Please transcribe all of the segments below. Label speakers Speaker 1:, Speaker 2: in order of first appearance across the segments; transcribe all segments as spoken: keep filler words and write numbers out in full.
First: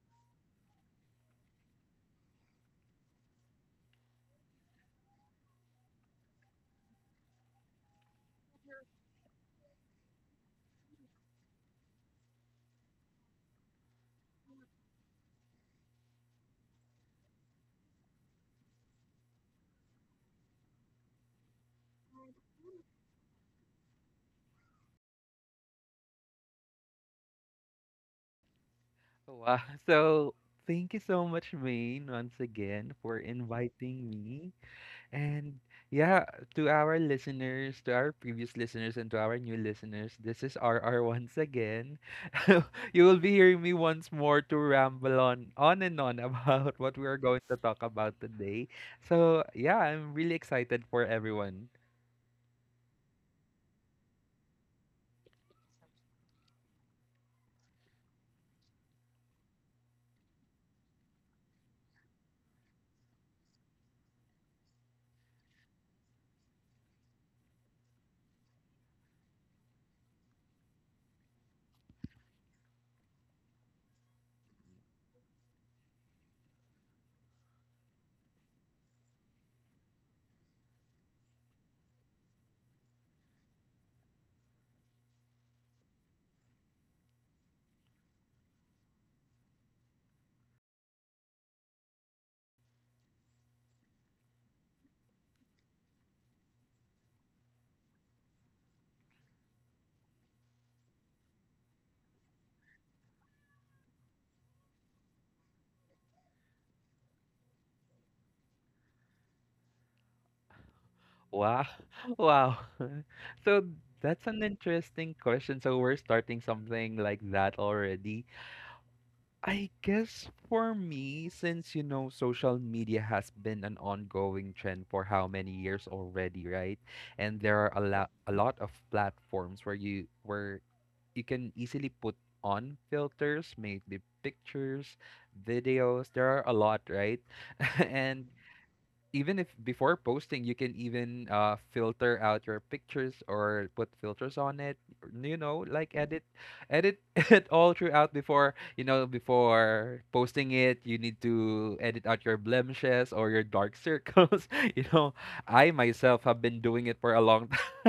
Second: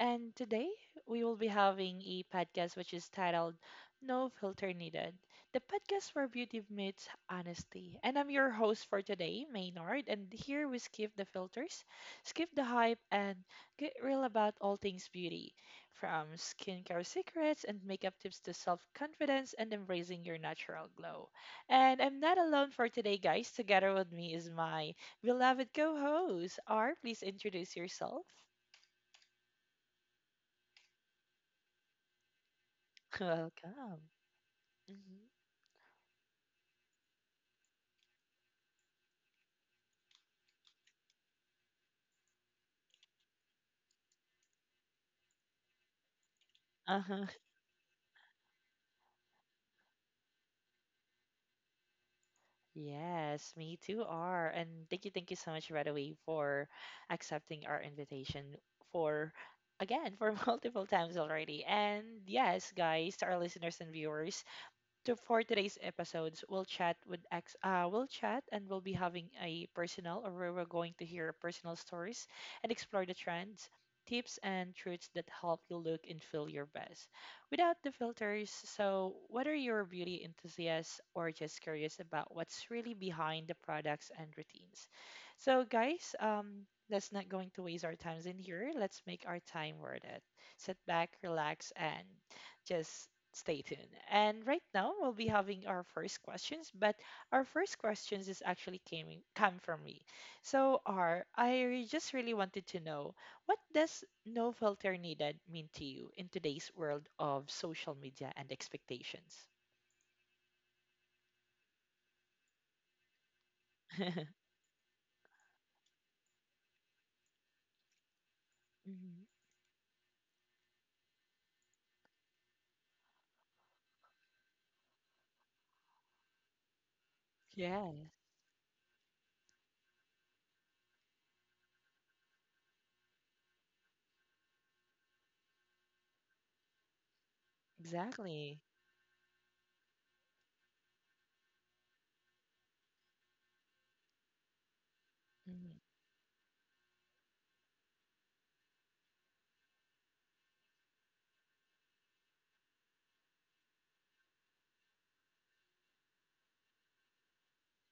Speaker 1: And today we will be having a podcast which is titled No Filter Needed, the podcast where beauty meets honesty. And I'm your host for today, Maynard, and here we skip the filters, skip the hype, and get real about all things beauty, from skincare secrets and makeup tips to self confidence and embracing your natural glow. And I'm not alone for today, guys. Together with me is my beloved co host. R, please introduce yourself.
Speaker 2: Wow. So thank you so much, Maine, once again for
Speaker 1: Welcome.
Speaker 2: inviting me.
Speaker 1: Hmm.
Speaker 2: And yeah, to our listeners, to our previous listeners, and to our new listeners, this is R R once again. You will be hearing me once more to ramble on, on and on about what we are
Speaker 1: Uh-huh.
Speaker 2: going to talk about today. So yeah, I'm really excited for everyone.
Speaker 1: Yes, me too, R. And thank you, thank you so much right away for accepting our invitation, for again for multiple times already. And yes, guys, to our listeners and viewers, to for today's episodes, we'll chat with ex, uh, we'll chat and we'll be having a personal, or where we're going to hear personal stories and explore the trends, tips, and truths that help you look and feel your best without the filters. So, whether you're a beauty enthusiast or just curious about what's really behind the products and routines, so guys, um. let's not going to waste our times in here. Let's make our time worth it. Sit back, relax, and just stay tuned. And right now we'll be having our first questions, but our first questions is actually came in- come from me. So R, I re- just really wanted to know, what does no filter needed mean to you in today's world of social media and expectations?
Speaker 2: Wow. Wow. So that's an interesting question. So we're starting something like that already.
Speaker 1: Mhm.
Speaker 2: I guess for me, since you know, social media has been an ongoing trend for how many years already, right? And there are a
Speaker 1: Yeah,
Speaker 2: lot, a lot of platforms where you where you can easily put on filters, maybe pictures, videos. There are a lot, right? And
Speaker 1: exactly.
Speaker 2: even if before posting you can even uh filter out your pictures or put filters on it, you know,
Speaker 1: Mhm.
Speaker 2: like edit edit it all throughout before, you know, before posting it, you need to edit out your blemishes or your dark circles, you know. I myself have been doing it for a long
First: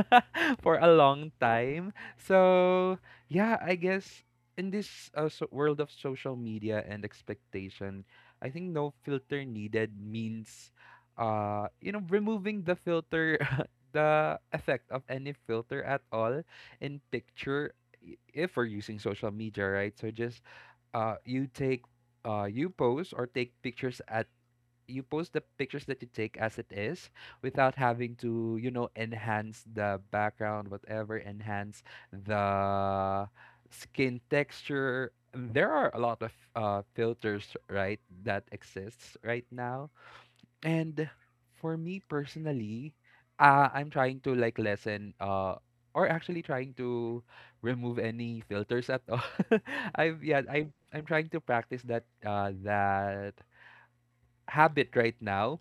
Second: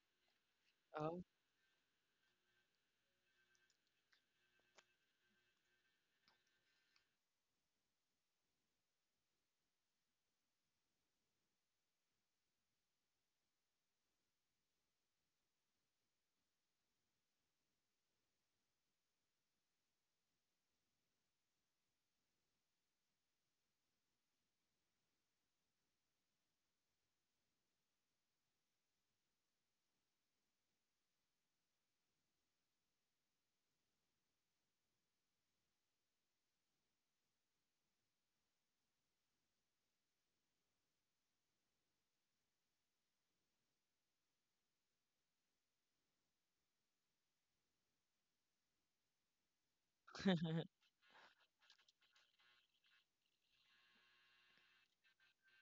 Speaker 2: for a
Speaker 1: Oh.
Speaker 2: long time. So yeah, I guess in this uh, so- world of social media and expectation, I think no filter needed means, uh you know, removing the filter, the effect of any filter at all in picture, i- if we're using social media, right? So just uh you take uh you post or take pictures at, you post the pictures that you take as it is, without having to, you know, enhance the background, whatever, enhance the skin texture. There are a lot of uh, filters, right, that exists right now. And for me personally, uh, I'm trying to like lessen, uh or actually trying to remove any filters at all. I've, yeah, I'm I'm trying to practice that uh that habit right now.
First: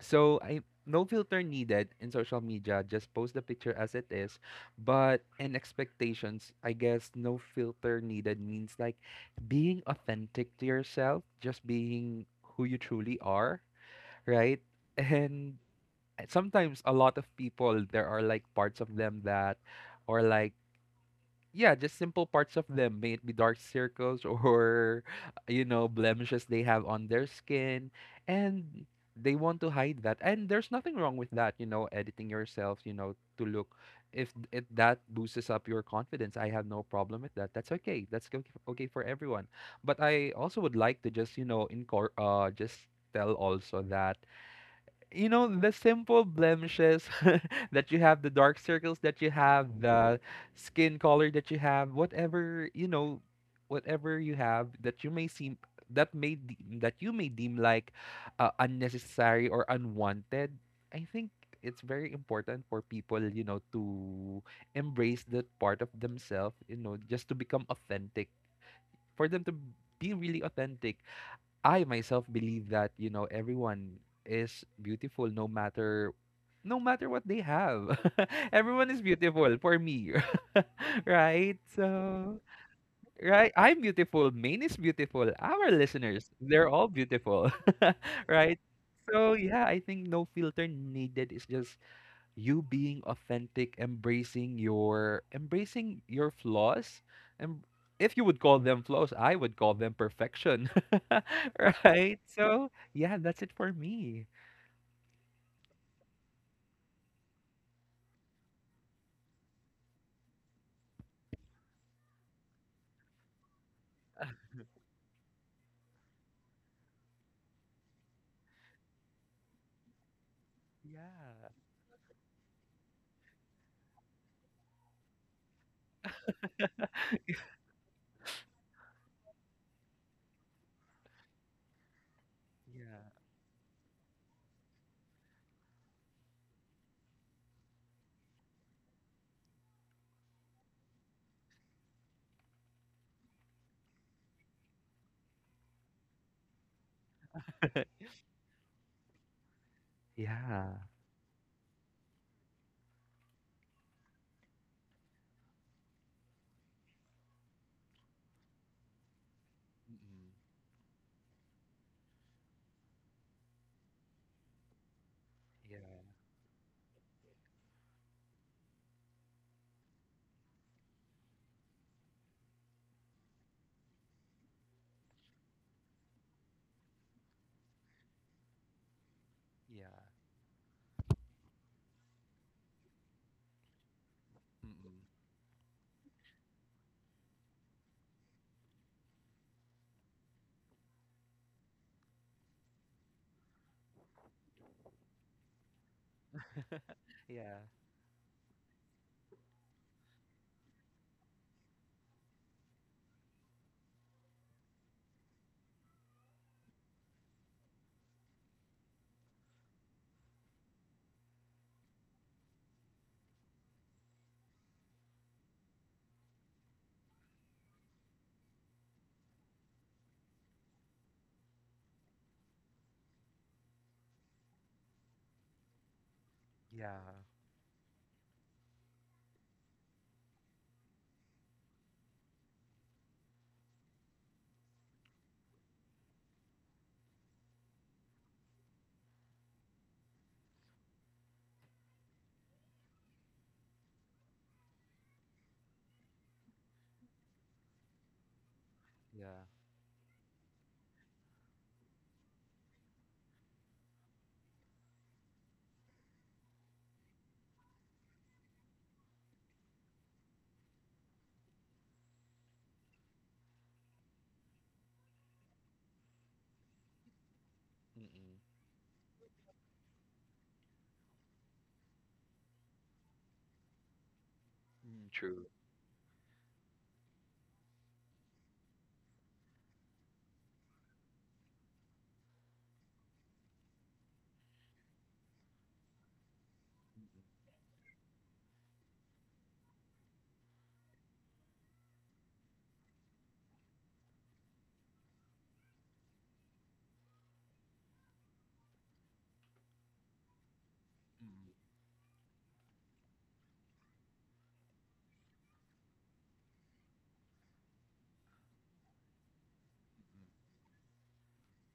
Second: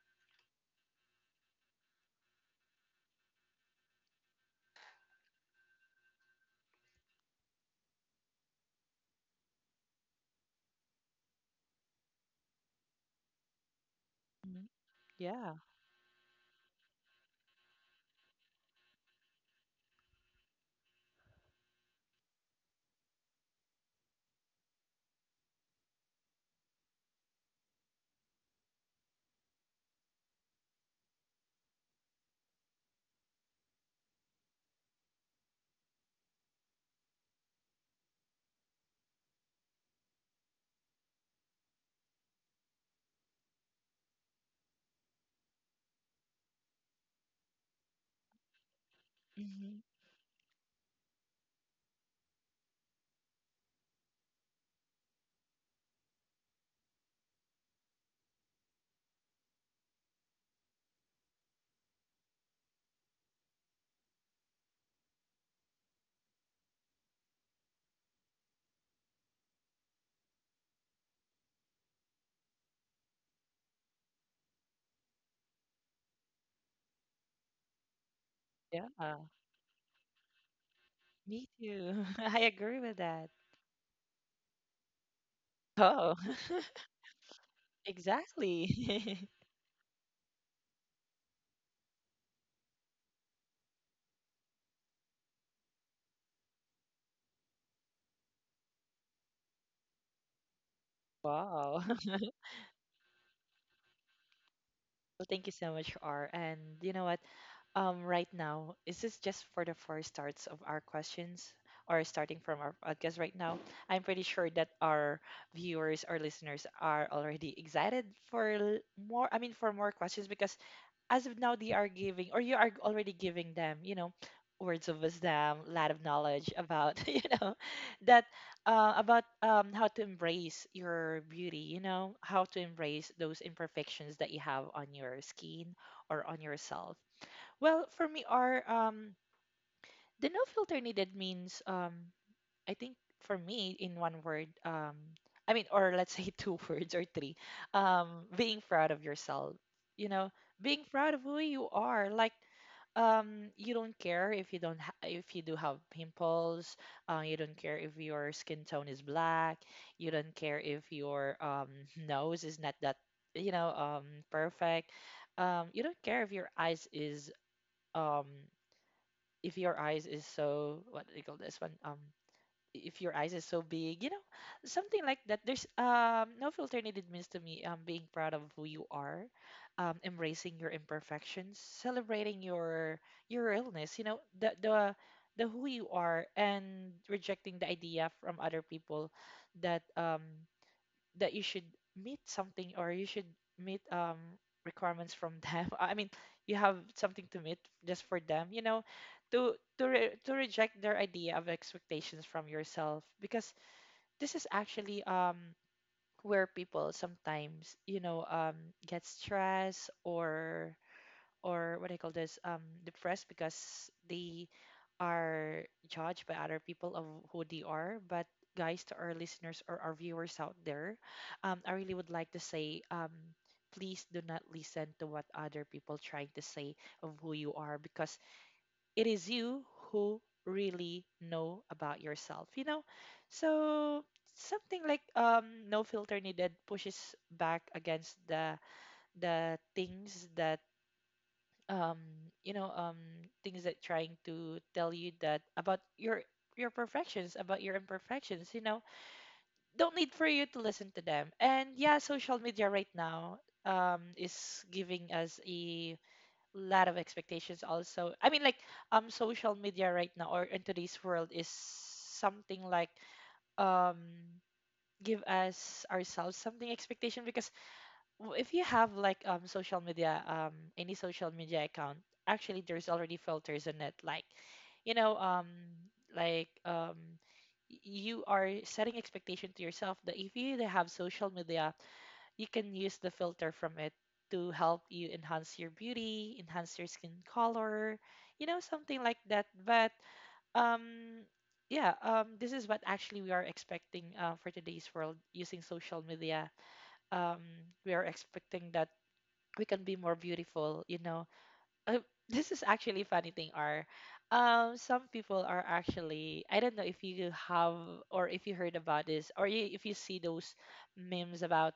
Speaker 2: So I, no filter needed in social media, just post the picture as it is. But in expectations, I guess no filter needed means like being authentic to yourself, just being who you truly are, right?
Speaker 1: Mhm. Yeah.
Speaker 2: And sometimes a lot of people, there are like parts of them that or like, yeah, just simple parts of them, may it be dark circles or, you know, blemishes they have on their skin, and they want to hide that. And there's nothing wrong with that, you know, editing yourself, you know, to look, if if that boosts up your confidence, I have no problem with that. That's okay, that's go- okay for everyone. But I also would like to just, you know, incor- uh just tell also that, you know, the simple blemishes that you have, the dark circles that you have,
Speaker 1: Mhm.
Speaker 2: the skin color that you have, whatever, you know, whatever you have that you may seem, that may de- that you may deem like uh, unnecessary or unwanted, I think it's very important for people, you know, to embrace that part of themselves, you know, just to become authentic, for them to be really authentic. I myself believe that, you know, everyone is beautiful, no matter, no matter what they have. Everyone is
Speaker 1: Yeah.
Speaker 2: beautiful for me.
Speaker 1: Me
Speaker 2: Right?
Speaker 1: too.
Speaker 2: So
Speaker 1: I agree with that.
Speaker 2: right, I'm beautiful, Maine is beautiful. Our
Speaker 1: Oh.
Speaker 2: listeners, they're all beautiful. Right?
Speaker 1: Exactly.
Speaker 2: So yeah, I think no filter needed is just you being authentic, embracing your embracing your flaws, and if you would call them flaws, I would call them perfection.
Speaker 1: Wow.
Speaker 2: Right? So, yeah, that's it for me.
Speaker 1: Well, thank you so much, R. And you know what? Um, right now, is this just for the first starts of our questions, or starting from our podcast right now? I'm pretty sure that our viewers or listeners are already excited for l- more, I mean, for more questions, because as of
Speaker 2: Yeah.
Speaker 1: now they are giving, or you are already giving them, you know words of wisdom, a lot of knowledge about you know that, uh, about, um, how to embrace your beauty, you know how to
Speaker 2: Yeah.
Speaker 1: embrace those imperfections that you have on your skin or on yourself. Well, for me, our um, the no filter needed means, um, I think for me, in one word, um, I mean, or let's say two words or three, um, being proud of yourself. You know,
Speaker 2: Yeah.
Speaker 1: being proud of who you are. Like, um, you don't care if you don't ha- if you do have pimples. Uh, you don't care if your skin tone is black. You
Speaker 2: Mm-mm.
Speaker 1: don't care if your um, nose is not that, you know um, perfect. Um, you don't
Speaker 2: Yeah.
Speaker 1: care if your eyes is, um, if your eyes is so, what do you call this one, um if your eyes is so big, you know, something like that. There's um no filter needed means to me, um being proud of who you are,
Speaker 2: Yeah.
Speaker 1: um embracing your imperfections, celebrating your your realness, you know, the the
Speaker 2: Mm-mm.
Speaker 1: the who you are, and rejecting the idea from other people that, um that you should meet something, or you should meet um requirements from them, I mean, you have something to meet
Speaker 2: Yeah.
Speaker 1: just for them, you know, to to re- to reject their idea of expectations from yourself, because this is actually um where people sometimes, you know um get stressed, or or what do you call this, um depressed, because they are judged by other people of who they are. But guys, to our listeners or our viewers out there, um, I really would like to say, um, please do not listen to what other people trying to say
Speaker 2: Yeah.
Speaker 1: of who you are, because it is you who really know about yourself. You know, so, something like, um, no filter needed pushes back against the the things that, um you know um things that trying to tell you that about your your perfections, about your imperfections, you know
Speaker 2: Yeah.
Speaker 1: don't need for you to listen to them. And yeah, social media right now um is giving us a lot of expectations also. I mean, like, um social media right now, or in today's world, is something like, um give us ourselves something expectation, because, well,
Speaker 2: Mm-mm.
Speaker 1: if you have like um social media, um any social media account, actually there's already filters in it. Like, you
Speaker 2: Mm,
Speaker 1: know,
Speaker 2: true.
Speaker 1: um like, um y- you are setting expectation to yourself that if you either have social media, you can use the filter from it to help you enhance your beauty, enhance your skin color, you know, something like that. But um yeah, um this is what actually we are expecting, uh, for today's world, using social media, um, we are expecting that we can be more beautiful you know
Speaker 2: Mm-mm.
Speaker 1: uh, this is actually funny thing, are, um some people are actually, I don't know if you have, or if you heard about this, or you, if you see those memes about,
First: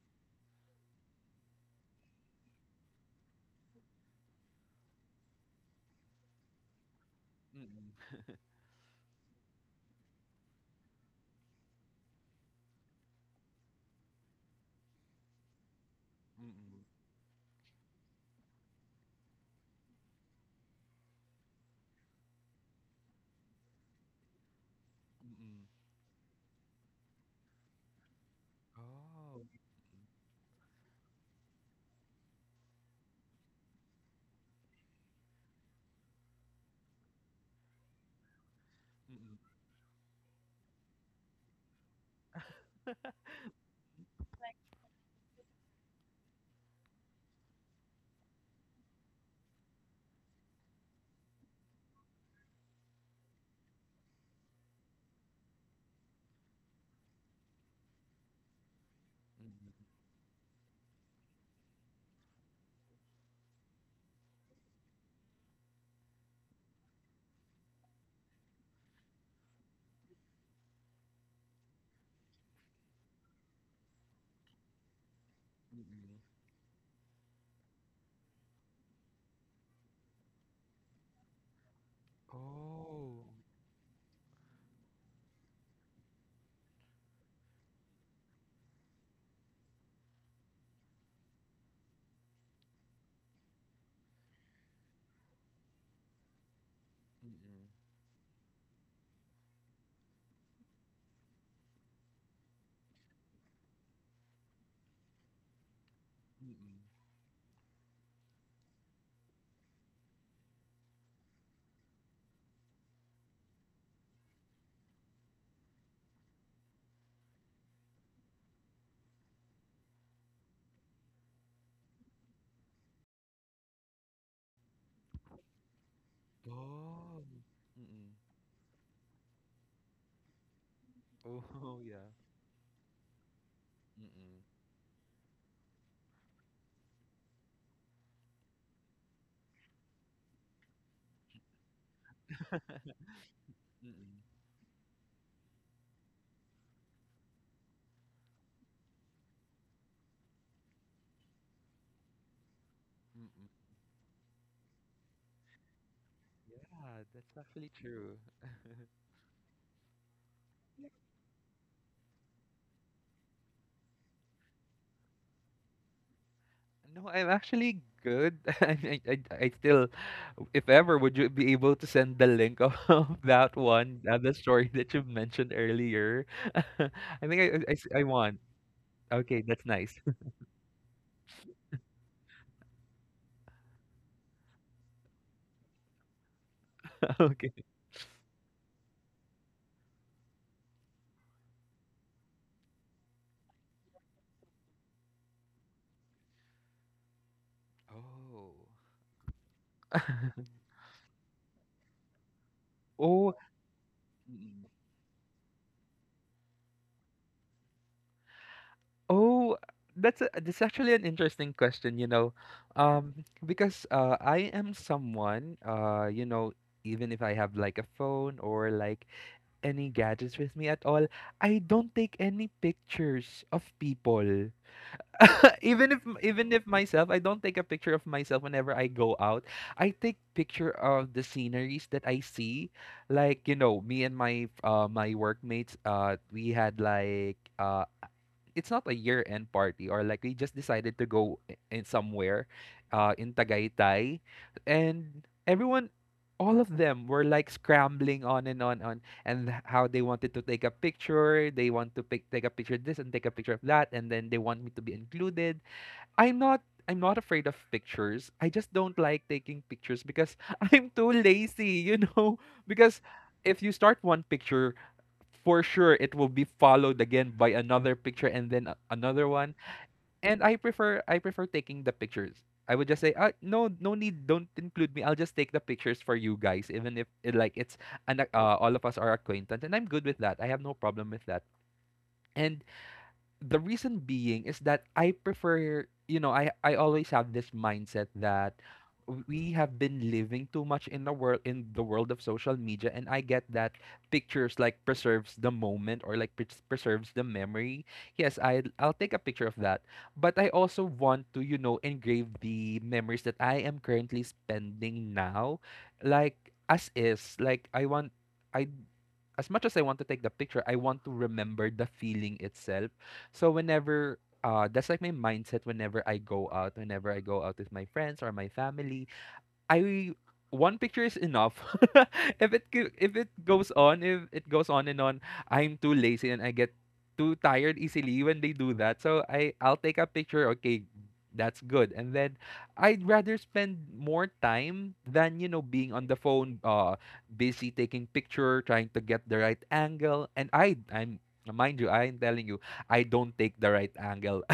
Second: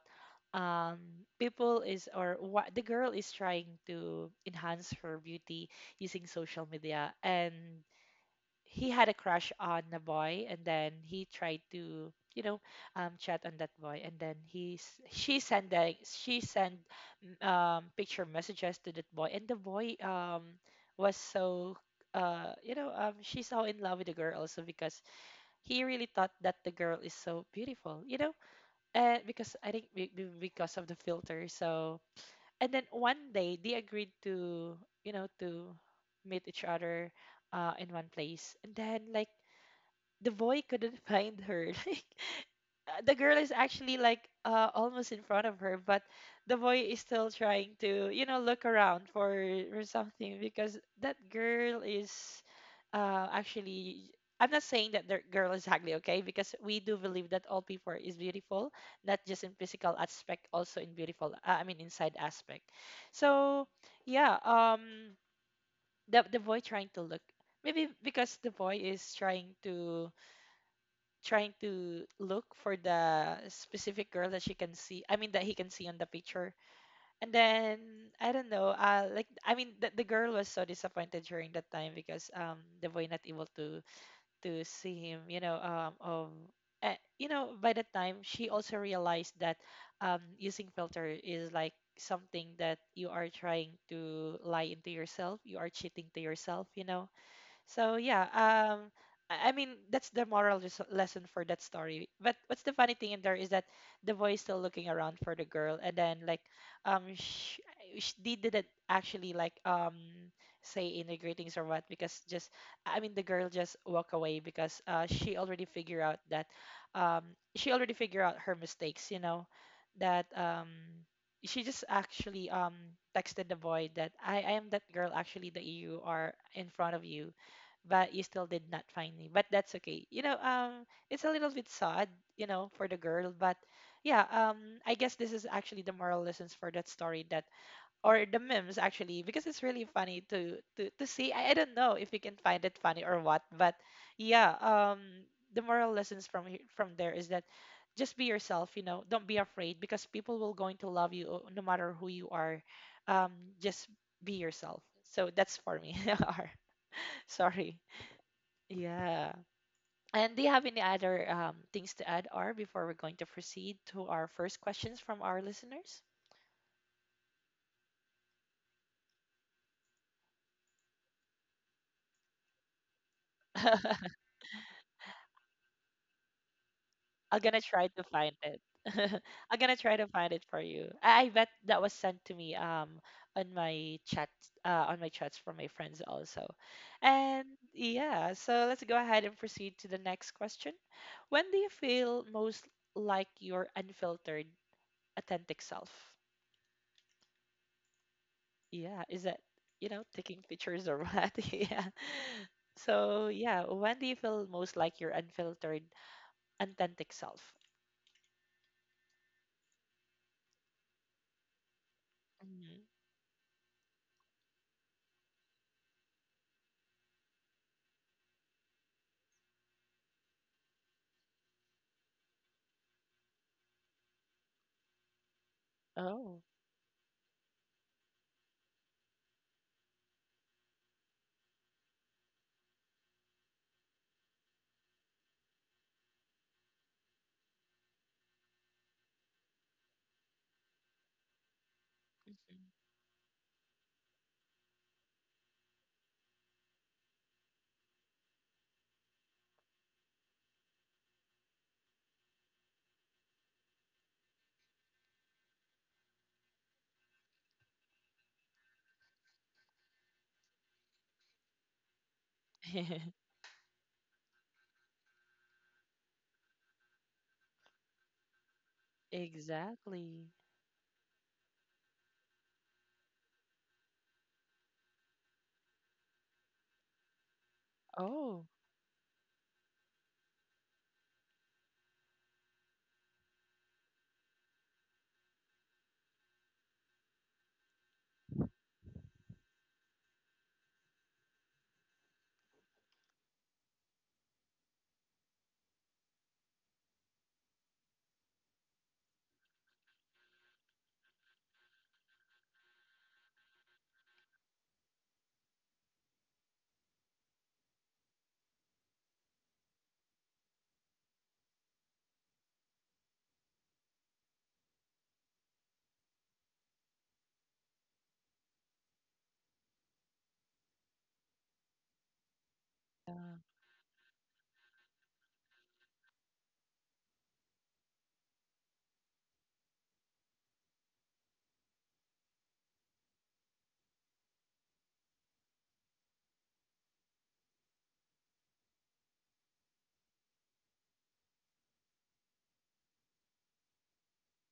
Speaker 1: um people is, or what, the girl is trying to enhance her beauty using social media, and
Speaker 2: Mm-mm.
Speaker 1: he had a crush on a boy, and then he tried to, you know um, chat on that boy. And then he s- she sent a, she sent,
Speaker 2: Mm-mm.
Speaker 1: mm, um, picture messages to that boy, and the boy, um, was so, uh, you know um, she's so in love with the girl also, because
Speaker 2: Mm-mm.
Speaker 1: he really thought that the girl is so beautiful, you know
Speaker 2: Oh.
Speaker 1: and because I think
Speaker 2: Mm-mm.
Speaker 1: be- be- because of the filter. So, and then one day they agreed to, you know to meet each other, uh, in one place, and then like the boy couldn't find her. Like, uh, the girl is actually like, uh, almost in front of her, but the boy is still trying to, you know look around for for something, because that girl is, uh, actually. I'm not saying that the girl is ugly, okay? Because we do believe that all people is beautiful, not just in physical aspect, also in beautiful. Uh, I mean, inside aspect. So yeah, um, the the boy trying to look, maybe because the boy is trying to, trying to look for the specific girl that she can see, I mean that he can
Speaker 2: Mm-mm. Mm-mm.
Speaker 1: see on the
Speaker 2: Mm-mm.
Speaker 1: picture. And then I don't know, uh like, I mean, the, the girl was so disappointed during that time, because um the boy not
Speaker 2: Oh.
Speaker 1: able to to see him, you know um of, uh, you know by that time she also realized that um using filter is like something that you are trying to lie into yourself, you are cheating to yourself, you know
Speaker 2: Mm-mm.
Speaker 1: so yeah. um, I I mean, that's the moral res- lesson for that story. But what's the funny thing in there is that the boy is still looking around for the girl, and then like,
Speaker 2: Mm-mm.
Speaker 1: um she, she didn't actually like, um say any greetings or what, because, just, I mean, the girl just walk away, because uh she already figure out that, um she already figure out her mistakes, you know, that, um she just actually, um texted the boy that, I I am that girl actually that you are in front of
Speaker 2: Oh.
Speaker 1: you, but
Speaker 2: Mm.
Speaker 1: you still did not find me. But that's okay. You know, um, it's a
Speaker 2: Oh,
Speaker 1: little bit
Speaker 2: yeah.
Speaker 1: sad, you know, for the girl. But yeah,
Speaker 2: Mm-mm.
Speaker 1: um, I guess this is actually the moral lessons for that story, that, or the memes actually, because it's really funny to to to see. I, I don't know if you can find it funny or what, but
Speaker 2: Mm-mm.
Speaker 1: yeah, um, the moral lessons from he- from there is that, just be yourself. You know, don't be afraid, because people will going to love you, uh, no matter who you are. Um,
Speaker 2: Mm-mm.
Speaker 1: just be yourself. So that's for me.
Speaker 2: Yeah, that's actually
Speaker 1: Sorry.
Speaker 2: true.
Speaker 1: Yeah. And do you have any other um, things to add, R, before we're going to proceed to our first questions from our listeners?
Speaker 2: No, I'm actually good. I, I, I still, if ever, would you be able to send the link of that one, uh, the story that you mentioned earlier? I think
Speaker 1: I'm
Speaker 2: I,
Speaker 1: gonna
Speaker 2: I, s-
Speaker 1: try
Speaker 2: I
Speaker 1: to find
Speaker 2: want.
Speaker 1: it.
Speaker 2: Okay,
Speaker 1: I'm
Speaker 2: that's
Speaker 1: gonna try
Speaker 2: nice.
Speaker 1: to find it for you. I I bet that was sent to me um on my chat uh, on my chats from my friends also. And
Speaker 2: Okay.
Speaker 1: yeah, so let's go ahead and proceed to the next question. When do you feel most like your unfiltered, authentic self?
Speaker 2: Oh.
Speaker 1: Yeah, is that, you know taking pictures or what? Yeah, so
Speaker 2: Oh,
Speaker 1: yeah, when do you feel most like your unfiltered, authentic self?
Speaker 2: Oh, that's a, that's actually an interesting question, you know,
Speaker 1: Mhm.
Speaker 2: um, because uh, I am someone, uh, you know, even if I have like a phone or like any gadgets with me at all, I don't take any pictures of people. Even if
Speaker 1: Oh.
Speaker 2: even if myself, I don't take a picture of myself whenever I go out. I take picture of the sceneries that I see, like, you know, me and my uh my workmates. Uh, we had like uh, it's not a year end party, or like we just decided to go i- in somewhere
Speaker 1: Mhm.
Speaker 2: uh in Tagaytay, and everyone, all of them were like scrambling on and on, on, and how they wanted to take a picture. They want to pick, take a picture of this and take a picture of that, and then they want me to be included. I'm not i'm not afraid of pictures. I just don't like taking pictures because I'm too lazy, you know, because if you start one picture, for sure it will be followed again by another picture, and then a- another one.
Speaker 1: Exactly.
Speaker 2: And I prefer I prefer taking the pictures. I would just say, ah, no, no need, don't include me. I'll just take the pictures for you guys, even if it, like it's an,
Speaker 1: Oh.
Speaker 2: uh, all of us are acquaintance, and I'm good with that. I have no problem with that. And the reason being is that I prefer, you know, I I always have this mindset that we have been living too much in the world in the world of social media. And I get that pictures like preserves the moment, or like pres- preserves the memory. Yes, I I'll take a picture of that, but I also want to, you know, engrave the memories that I am currently spending now, like, as is. Like I want, I, as much as I want to take the picture, I want to remember the feeling itself. So whenever, uh that's like my mindset whenever I go out, whenever I go out with my friends or my family, I, one picture is enough. If it go- if it
Speaker 1: Yeah.
Speaker 2: goes on, if it goes on and on, I'm too lazy, and I get too tired easily when they do that. So I I'll take a picture. Okay, that's good. And then I'd rather spend more time than, you know, being on the phone, uh, busy taking picture, trying to get the right angle. And I I'm mind you, I'm telling you, I don't take the right angle.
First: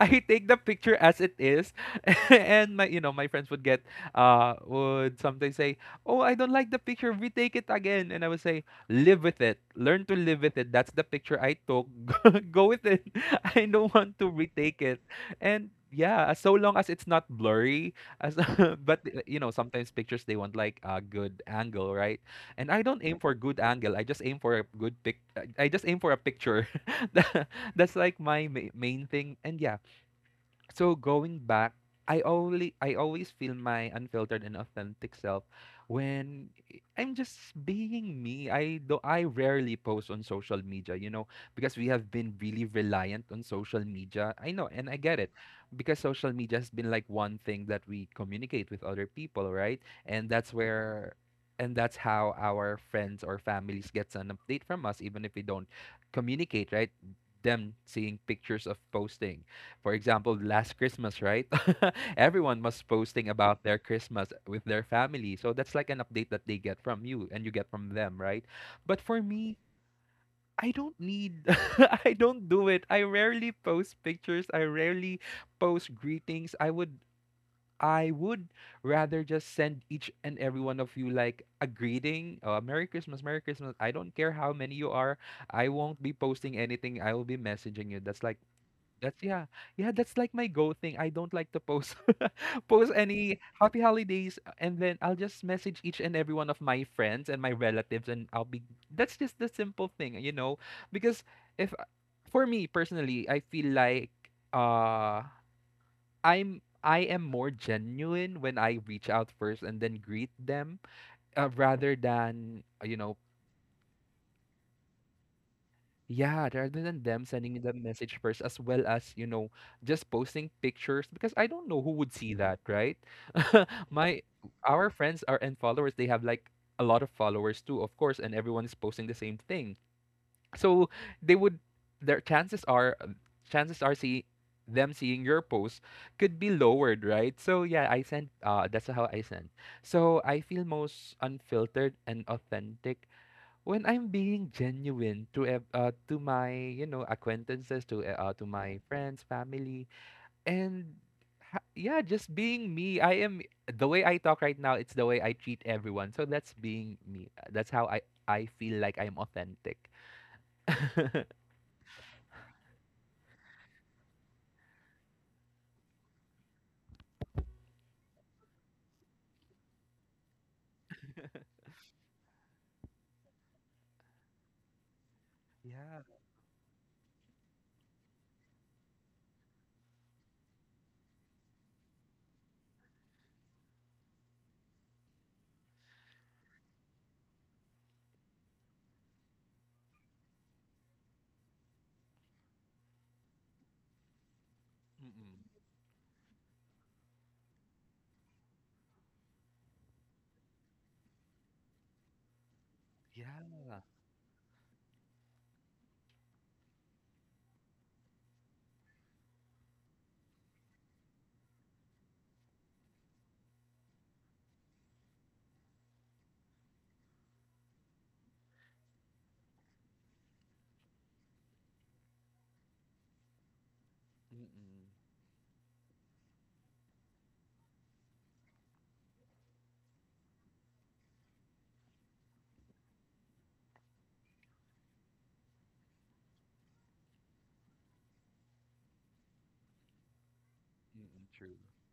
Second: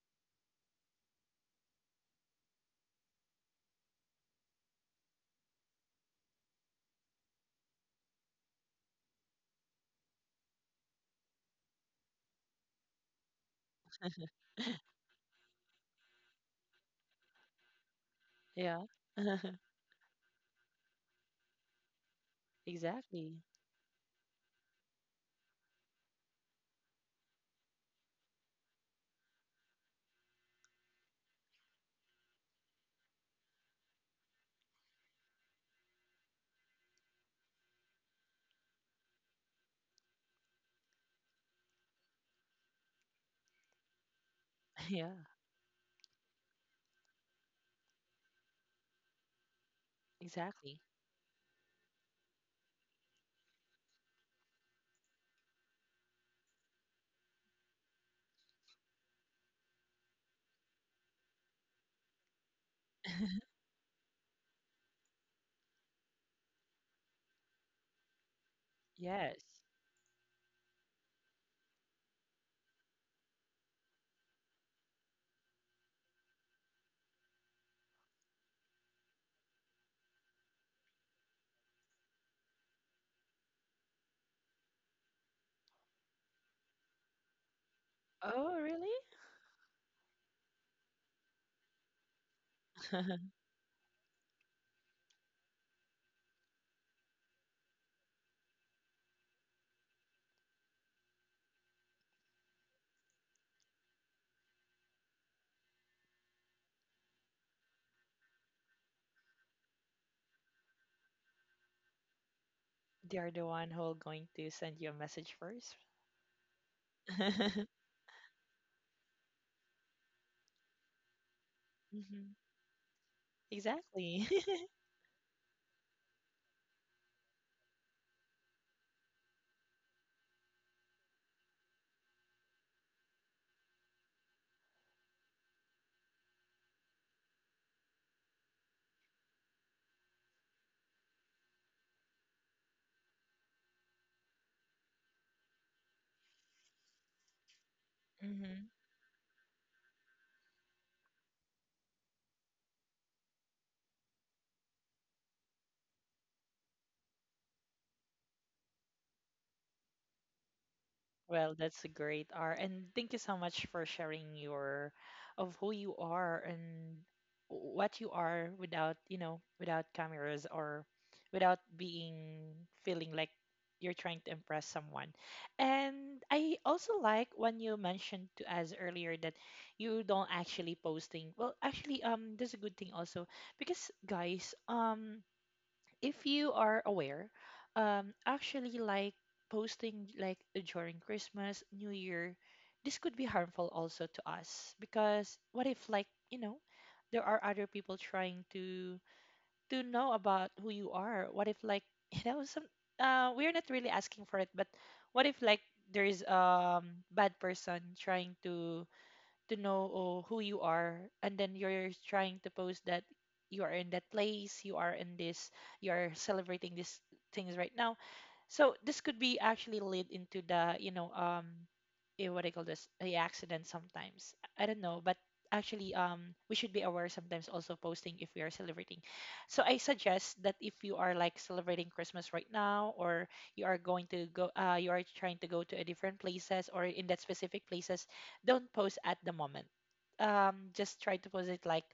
Speaker 2: I take the picture as it is, and my, you know, my friends would get, uh would sometimes say, oh, I don't like the picture, retake it again. And I would say, live with it, learn to live with it. That's the picture I took. Go with it. I don't want to retake it. And yeah, as- so long as it's not blurry as,
Speaker 1: Yeah.
Speaker 2: but uh, you know, sometimes pictures they want like a good angle, right? And I don't aim for
Speaker 1: Exactly.
Speaker 2: good angle, I just aim for a good pic, i I just aim for a picture. Tha- that's like my ma- main thing. And yeah, so going back, I only I always feel my unfiltered and authentic self when i- am just being me. I do, I rarely post on social media, you know, because we have been really reliant on social media. I know and I
Speaker 1: Yeah.
Speaker 2: get it. Because social media has been like one thing that we communicate with other people, right? And that's
Speaker 1: Exactly.
Speaker 2: where and that's how our friends or families gets an update from us, even if we don't communicate, right? Them seeing pictures of posting, for example, last Christmas, right? Everyone was posting about their Christmas with their family. So that's like an update that they get from you and you get from them, right? But for
Speaker 1: Yes.
Speaker 2: me, I don't need, I don't do it. I rarely post pictures. I rarely post greetings. I would, I would rather just send each and every one of you like a greeting, uh, Merry Christmas, Merry Christmas. I don't care how many you are. I won't be posting anything. I will be messaging you. That's like
Speaker 1: Oh, really?
Speaker 2: that's Yeah. Yeah, that's like my go thing. I don't like to post post any happy holidays, uh, and then I'll just message each and every one of my friends and my relatives, and I'll be, that's just the simple thing, you know? Because if uh, for me personally, I feel like uh I'm I am more genuine when I reach out first and then greet them, uh, rather than, uh, you know.
Speaker 1: They are the one who are going to send you a message first.
Speaker 2: Yeah, rather than them sending me the message first, as well as, you know, just posting pictures, because I don't know who would see
Speaker 1: Hmm.
Speaker 2: that, right? My
Speaker 1: Exactly.
Speaker 2: our friends are and followers, they have like a lot of followers too, of course, and everyone is posting the same thing. So they would their chances are um, chances are see them seeing your post could be lowered, right? So yeah, I sent uh that's how I sent. So I feel most unfiltered and authentic when I'm being genuine to ev- uh, to my you know acquaintances to uh, to my friends family and ha- yeah, just being me. I am the way I talk right now. It's the way I treat everyone, so that's being me. Uh, that's how I I feel like I'm authentic.
Speaker 1: Well, that's a great R. And thank you so much for sharing your of who you are and what you are without, you know, without cameras or without being feeling like you're trying to impress someone.
Speaker 2: Yeah.
Speaker 1: And I also like when you mentioned to us earlier that you don't actually posting. Well, actually, um, that's a good thing also because guys, um, if you are aware, um, actually like posting like during Christmas, New Year, this could be harmful also to us because
Speaker 2: Mm-mm.
Speaker 1: what if like you know there are other people trying to to know about who you are? What if like you know some uh, we're
Speaker 2: Yeah.
Speaker 1: not really asking for it, but what if like there is um bad person trying to to know oh, who you are and then you're trying to post that you are in that place, you are in this, you are celebrating these things right now. So this could be actually lead into the, you know, um, eh, what do call this? The accident sometimes. I don't
Speaker 2: Mm-mm.
Speaker 1: know, but actually, um, we should be aware sometimes also posting if we are celebrating. So I suggest that if you are like celebrating Christmas right now, or you are going to go, uh, you are trying to go to a different places or in that specific places, don't post at the moment. Um, just try
Speaker 2: Mm-mm.
Speaker 1: to post
Speaker 2: True.
Speaker 1: it like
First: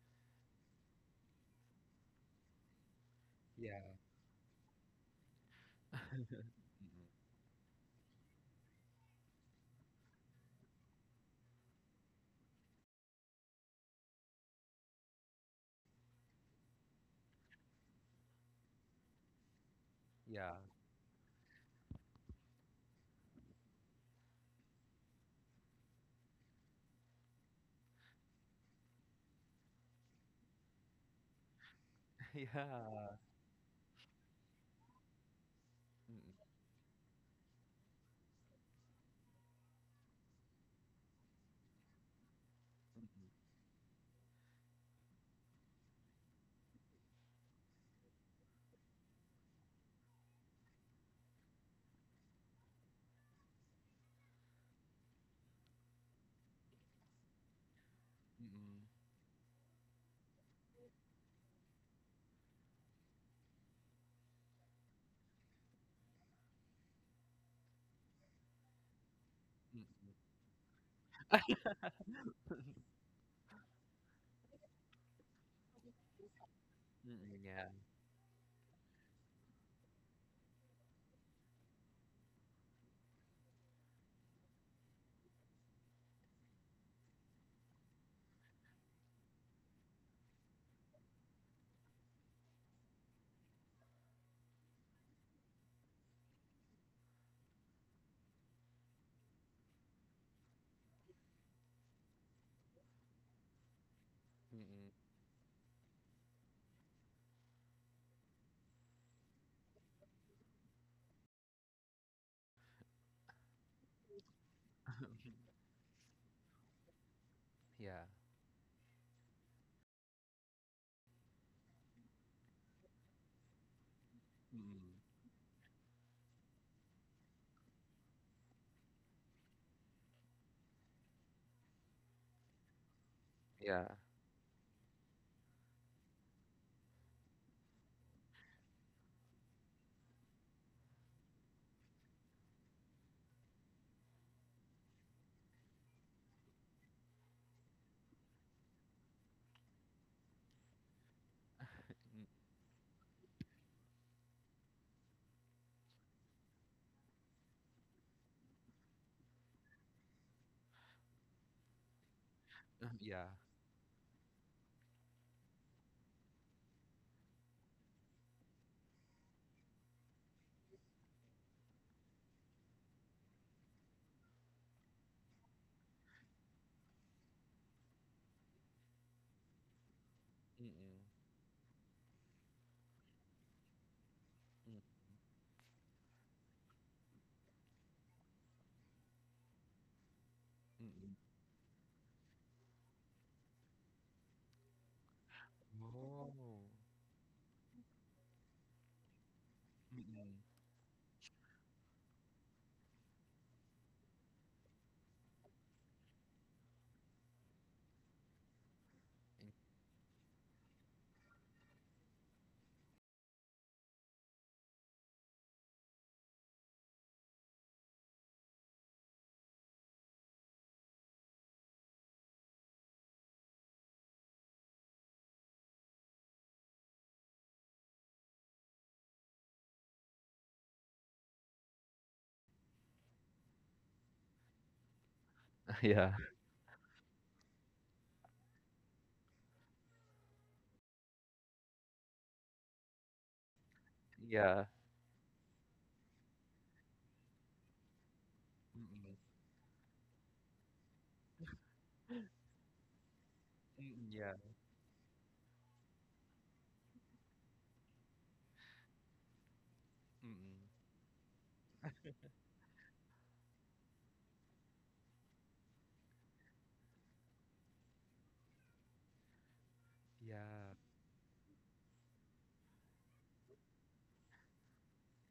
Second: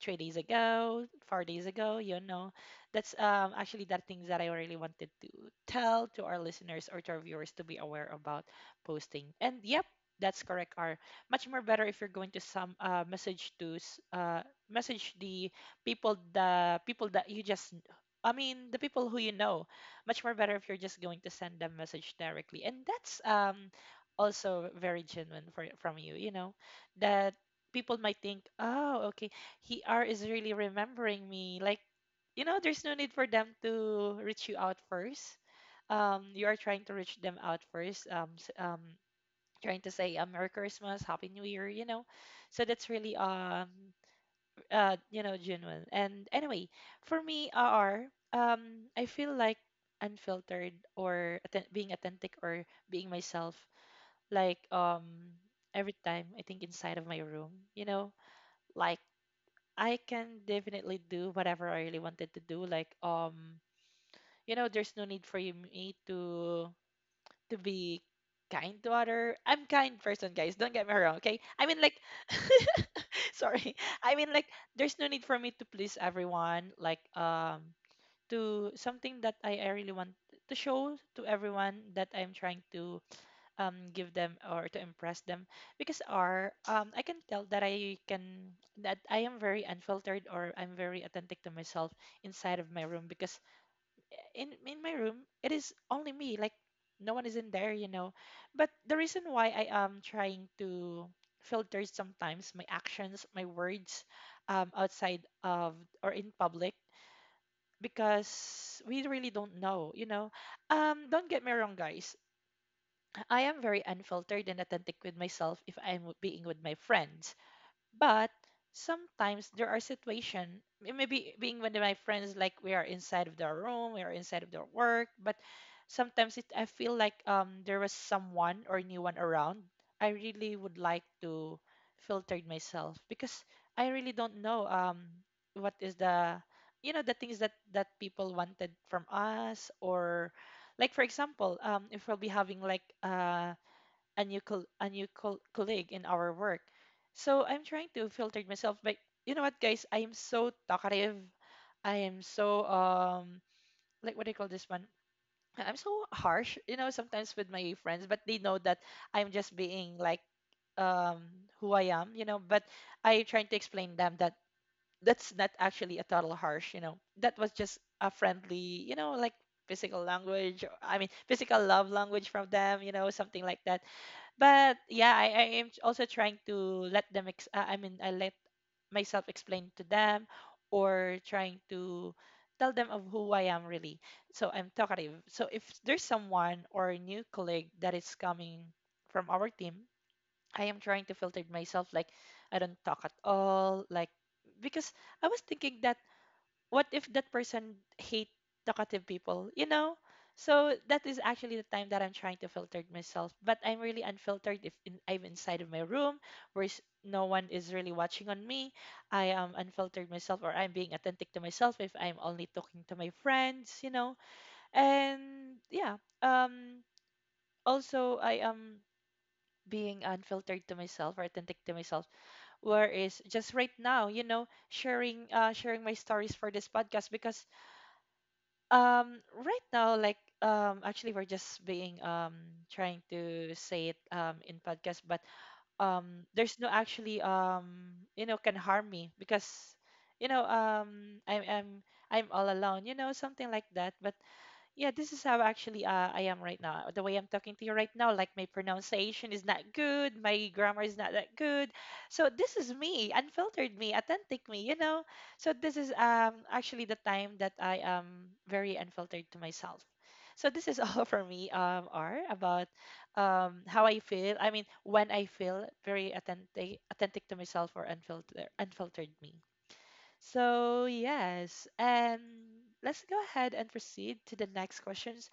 Speaker 1: three days ago, four days ago, you know that's um,
Speaker 2: Yeah.
Speaker 1: actually the things that I really wanted to tell to our listeners or to our
Speaker 2: Mm-mm.
Speaker 1: viewers to be aware about posting. And yep, that's correct. Are much more better if you're going to some uh, message to s- uh, message the people the people that you just I mean the people who you know. Much more
Speaker 2: Yeah.
Speaker 1: better if you're just going to send them message directly. And that's um also very genuine for from you. You know that people might think, oh, okay, he R is really remembering me. Like you know, there's no need
Speaker 2: Yeah.
Speaker 1: for them to reach you out first. Um, you
Speaker 2: Mm-mm.
Speaker 1: are trying to reach them out first. Um, s- um, trying to say uh, Merry Christmas, Happy New Year, you know. So that's really
Speaker 2: Mm-mm.
Speaker 1: um, uh, you know, genuine. And anyway, for me, R R, um, I feel like unfiltered or atten- being authentic or being myself. Like um, every time I think inside of my room, you know,
Speaker 2: Mm-mm.
Speaker 1: like I can definitely do whatever I really wanted to do. Like um you know there's no need for you me to to be kind to other. I'm kind
Speaker 2: Mm-mm.
Speaker 1: person, guys, don't get me wrong. Okay, I mean like sorry, I mean like there's no need for me to please everyone. Like
Speaker 2: Mm-mm.
Speaker 1: um
Speaker 2: Yeah.
Speaker 1: to something that i, I really want to show to everyone that I'm trying to um give them or to impress them because are um I can tell that I can that I am very unfiltered or I'm very authentic to myself inside of my room, because in in my room it is only me. Like no one is in there, you know. But the reason why I am trying to filter sometimes my actions, my words, um,
Speaker 2: Mm-mm.
Speaker 1: outside of or in public, because we really don't know, you know. um, don't get me wrong guys, I am very unfiltered and authentic with myself if I'm w- being with my friends.
Speaker 2: Yeah.
Speaker 1: But sometimes there are situations, maybe being with my friends, like we are inside of their room, we are inside of their
Speaker 2: Mm-mm.
Speaker 1: work, but sometimes it, I feel like um there was someone or new one around. I really would like to filter it myself because
Speaker 2: Yeah.
Speaker 1: I really don't know um what is the you know the things that that people wanted from us. Or like for example um if we'll be having like a a new col- a new col- colleague in our work. So I'm trying to filter myself, but you know what, guys? I am so talkative. I am
Speaker 2: Mm,
Speaker 1: so um like what do you call this one? I'm so harsh, you know, sometimes with my friends, but they know that I'm just being like um who I am, you know. But
Speaker 2: ah,
Speaker 1: I
Speaker 2: yeah.
Speaker 1: trying to explain them that that's not actually a total harsh, you know. That was just a friendly, you know, like physical language. I mean, physical love language from them, you know, something like that. But yeah, I, I am also trying to let them ex- uh, I mean I let myself explain to them or
Speaker 2: Mm,
Speaker 1: trying to tell them of who I am really. So I'm talkative. So if there's someone or a new colleague that is coming from our team, I am
Speaker 2: mm,
Speaker 1: trying to
Speaker 2: mm.
Speaker 1: filter myself. Like I don't talk at all, like because I was thinking that
Speaker 2: Oh.
Speaker 1: what if that person hate talkative people, you know.
Speaker 2: Mm.
Speaker 1: So that is actually the time that I'm trying to filter myself, but I'm really unfiltered if in, I'm inside of my room where s- no one is really watching on me. I am unfiltered myself or I'm being authentic to myself if I'm only talking to my friends, you know. And yeah, um also I am being unfiltered to myself or authentic to myself, whereas just right now, you know, sharing uh sharing my stories for this podcast, because um right now like um actually we're just being um trying to say it um in podcast, but
Speaker 2: Yeah.
Speaker 1: um there's no actually um you know can harm me because you know um I'm I'm I'm all alone, you know, something like that. But
Speaker 2: Yeah.
Speaker 1: yeah, this is how actually uh, I am right now. The way I'm talking to you right now, like my
Speaker 2: Mm.
Speaker 1: pronunciation is not good, my grammar is not that good. So this is me, unfiltered me,
Speaker 2: Mm, yeah.
Speaker 1: authentic me, you know. So this is um actually the time that I am very unfiltered to myself. So this is
Speaker 2: Mm.
Speaker 1: all for me, um, R, about um how I feel. I mean, when I feel very authentic, authentic to myself or unfiltered, unfiltered me.
Speaker 2: Yeah.
Speaker 1: So, yes, and let's go ahead and proceed to the next questions.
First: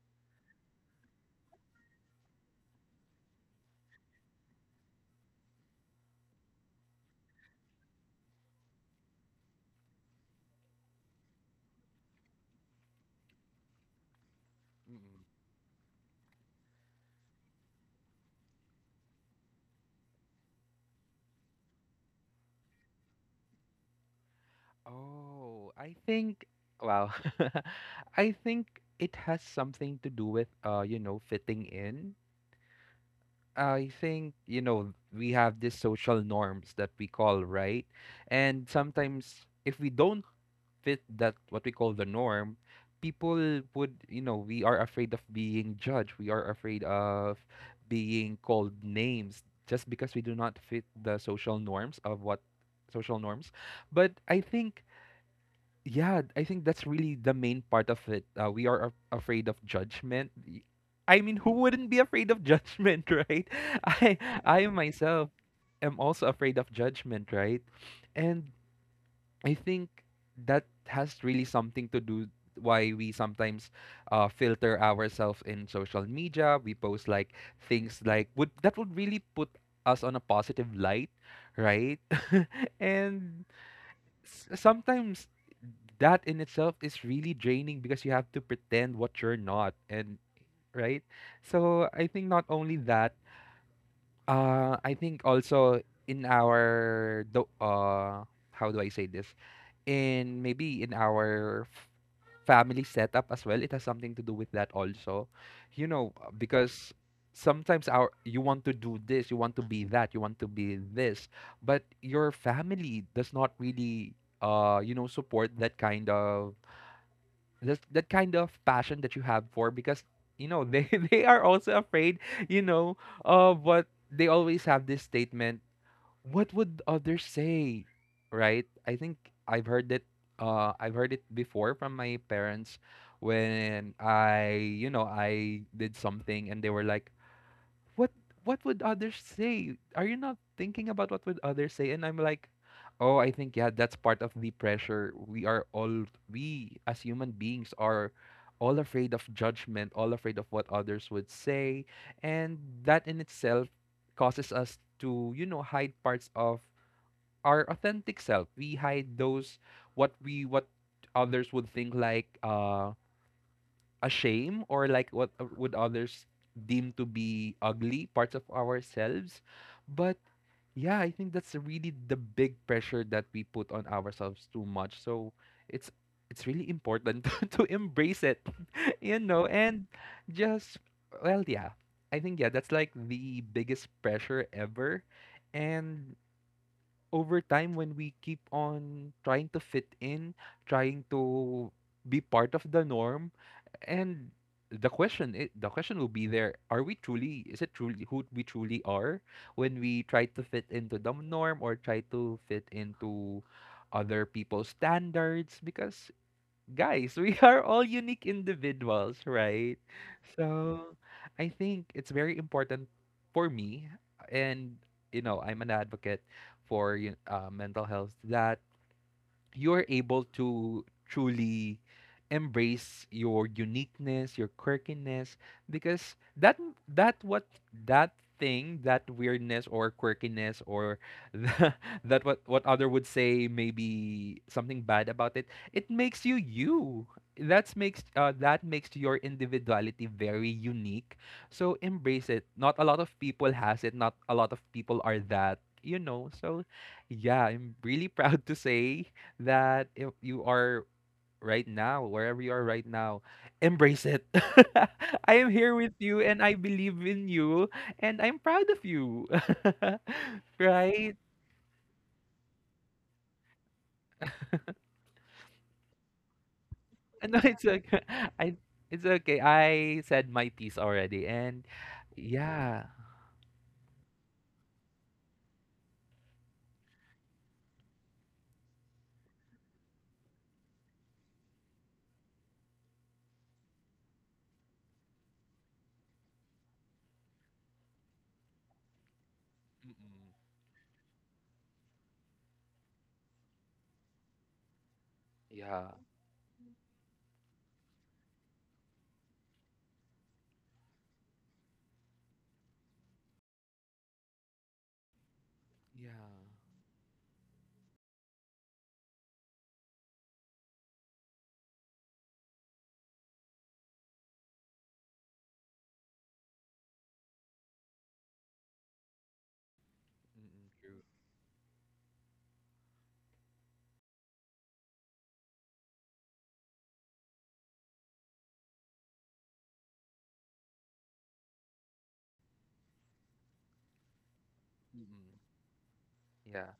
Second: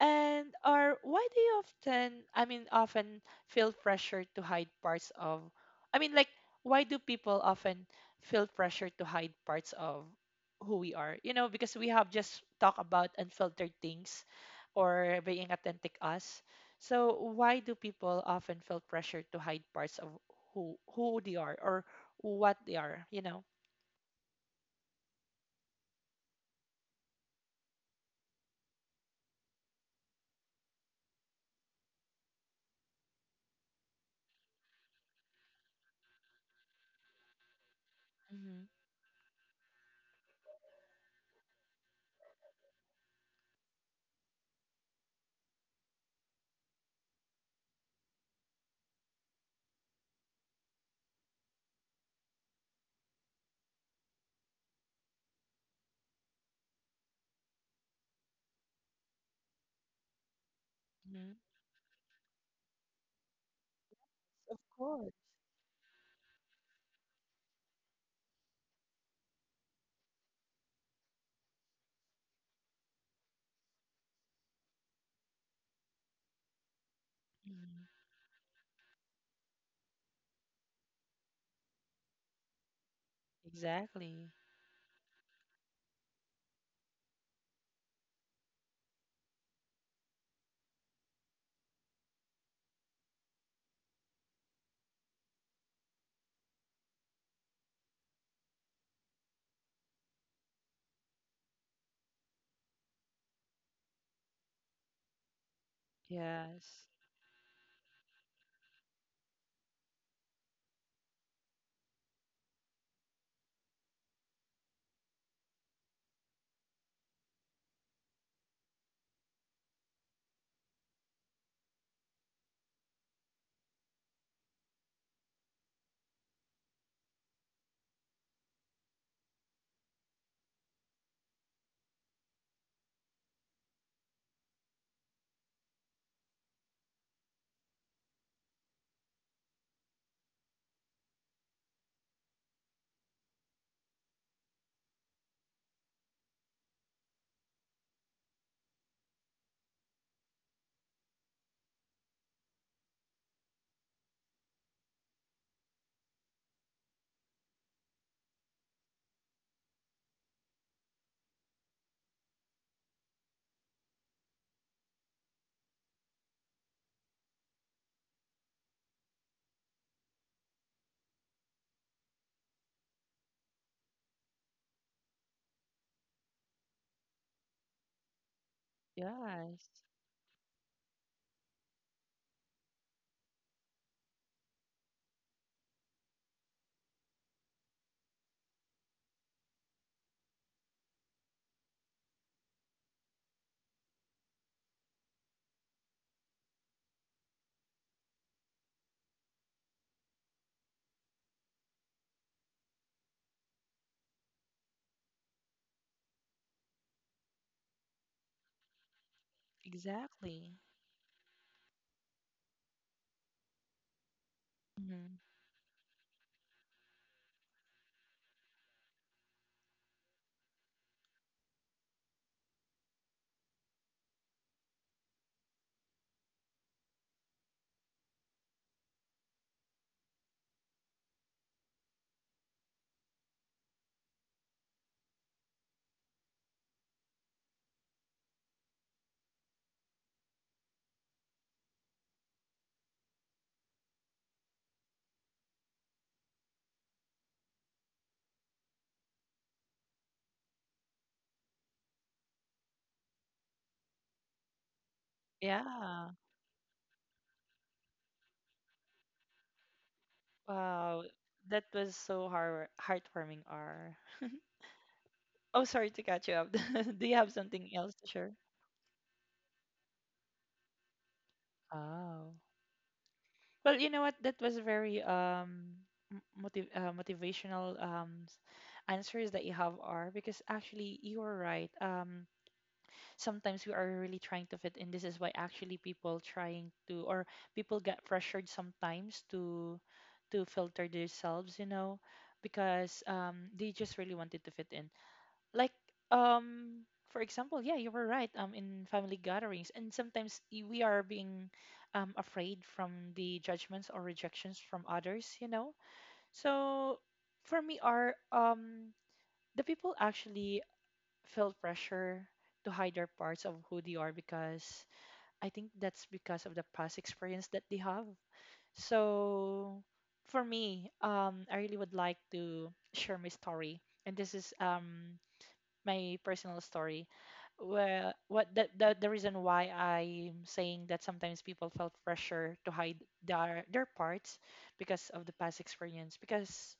Speaker 1: And are why do you often, I mean, often feel pressure to hide parts of, I mean, like, why do people often feel pressure to hide parts of who we are? You know, because we have just talked about unfiltered things or
Speaker 2: Mm.
Speaker 1: being authentic us. So, why do people often feel pressure to hide parts of who who they are or what they are, you know?
Speaker 2: Oh, I think, wow. I think it has something to do with uh, you know, fitting in. I think, you know, we have these social norms that we call, right? And sometimes if we don't fit that what we call the norm, people would, you know, we are afraid of being judged. We are afraid of being called names just because we do not fit the social norms of what social norms. But I think yeah, I think that's really the main part of it. Uh, we are af- afraid of judgment. Y- I
Speaker 1: Mhm.
Speaker 2: mean, who wouldn't be afraid of judgment, right? I
Speaker 1: Of
Speaker 2: I
Speaker 1: course.
Speaker 2: myself am also afraid of judgment, right? And I think that has really something to do why we sometimes uh, filter ourselves in social media. We post like
Speaker 1: Mhm.
Speaker 2: things like would that would really put us on a positive light, right? And
Speaker 1: Exactly.
Speaker 2: s- sometimes that in itself is really draining because you have to pretend what you're not, and right. So I think not only that, uh, I think also in our do- uh, how do I say this? In maybe in our f- family setup as well, it has something to do with that also, you know uh,
Speaker 1: Yes.
Speaker 2: because sometimes our you want to do this, you want to be that, you want to be this, but your family does not really uh you know support that kind of that, that kind of passion that you have for, because you know they they are also afraid, you know of what, they always have this statement, what would others say? Right? I think I've heard it uh I've heard it before from my parents, when I, you know, I did something and they were like, what what would others say? Are you not thinking about what would others say? And I'm like, oh, I think, yeah, that's part of the pressure. We are all we as human beings are all afraid of judgment, all afraid of what others would say, and that in itself causes us to you know hide parts of our authentic self. We hide those, what we what others would think, like uh a shame, or like what uh, would others deem to be ugly parts of ourselves. But yeah, I think that's really the big pressure that we put on ourselves too much. So it's it's really important to embrace it, you know,
Speaker 1: Yes.
Speaker 2: and just, well, yeah. I think, yeah, that's like the biggest pressure ever. And over time, when we keep on trying to fit in, trying to be part of the norm, and the question i the question will be, there are we truly is it truly who we truly are when we try to fit into the norm or try to fit into other people's standards, because guys, we are all unique individuals, right?
Speaker 1: Exactly.
Speaker 2: So I think it's very important, for me, and
Speaker 1: Mhm.
Speaker 2: you know I'm an advocate for you- uh, mental health, that you're able to truly embrace your uniqueness, your quirkiness, because that that what that thing, that weirdness or quirkiness, or the, that, what what other would say, maybe something bad about it, it makes you you. That's makes uh, that makes your individuality very unique. So embrace it. Not a lot of people has it. Not a lot of people are that. You know. So yeah, I'm really proud to say that, if you are right now, wherever you are right now, embrace it. I am here with
Speaker 1: Yeah.
Speaker 2: you and I believe in you, and I'm proud of you.
Speaker 1: Wow.
Speaker 2: Right?
Speaker 1: That was so heart heartwarming, R. Oh, sorry to catch you up. Do you have
Speaker 2: No, it's
Speaker 1: something else
Speaker 2: okay.
Speaker 1: to share?
Speaker 2: I It's okay. I said my piece already, and
Speaker 1: Oh.
Speaker 2: yeah.
Speaker 1: Well, you know what? That was a very um m- motiv uh, motivational um s- answers that you have, R, because actually you were right. Um, sometimes we are really trying to fit in. This is why actually people trying to or people get pressured sometimes to to filter themselves, you know, because um they just really wanted to fit in. Like
Speaker 2: Yeah.
Speaker 1: um for example, yeah, you were right. Um, in family gatherings, and sometimes y- we are being um afraid from the judgments or rejections from others, you know.
Speaker 2: Yeah.
Speaker 1: So for me, are um the people actually feel pressure to hide their parts of who they are because I think that's because of the past experience that they have. So for
Speaker 2: Mm-mm,
Speaker 1: me,
Speaker 2: true.
Speaker 1: um, I really would like to share my story, and this is um my personal story. Well, what the, the the reason why I'm saying that sometimes people felt pressure to hide their their parts, because of the
Speaker 2: Mm-mm.
Speaker 1: past experience.
Speaker 2: Yeah.
Speaker 1: Because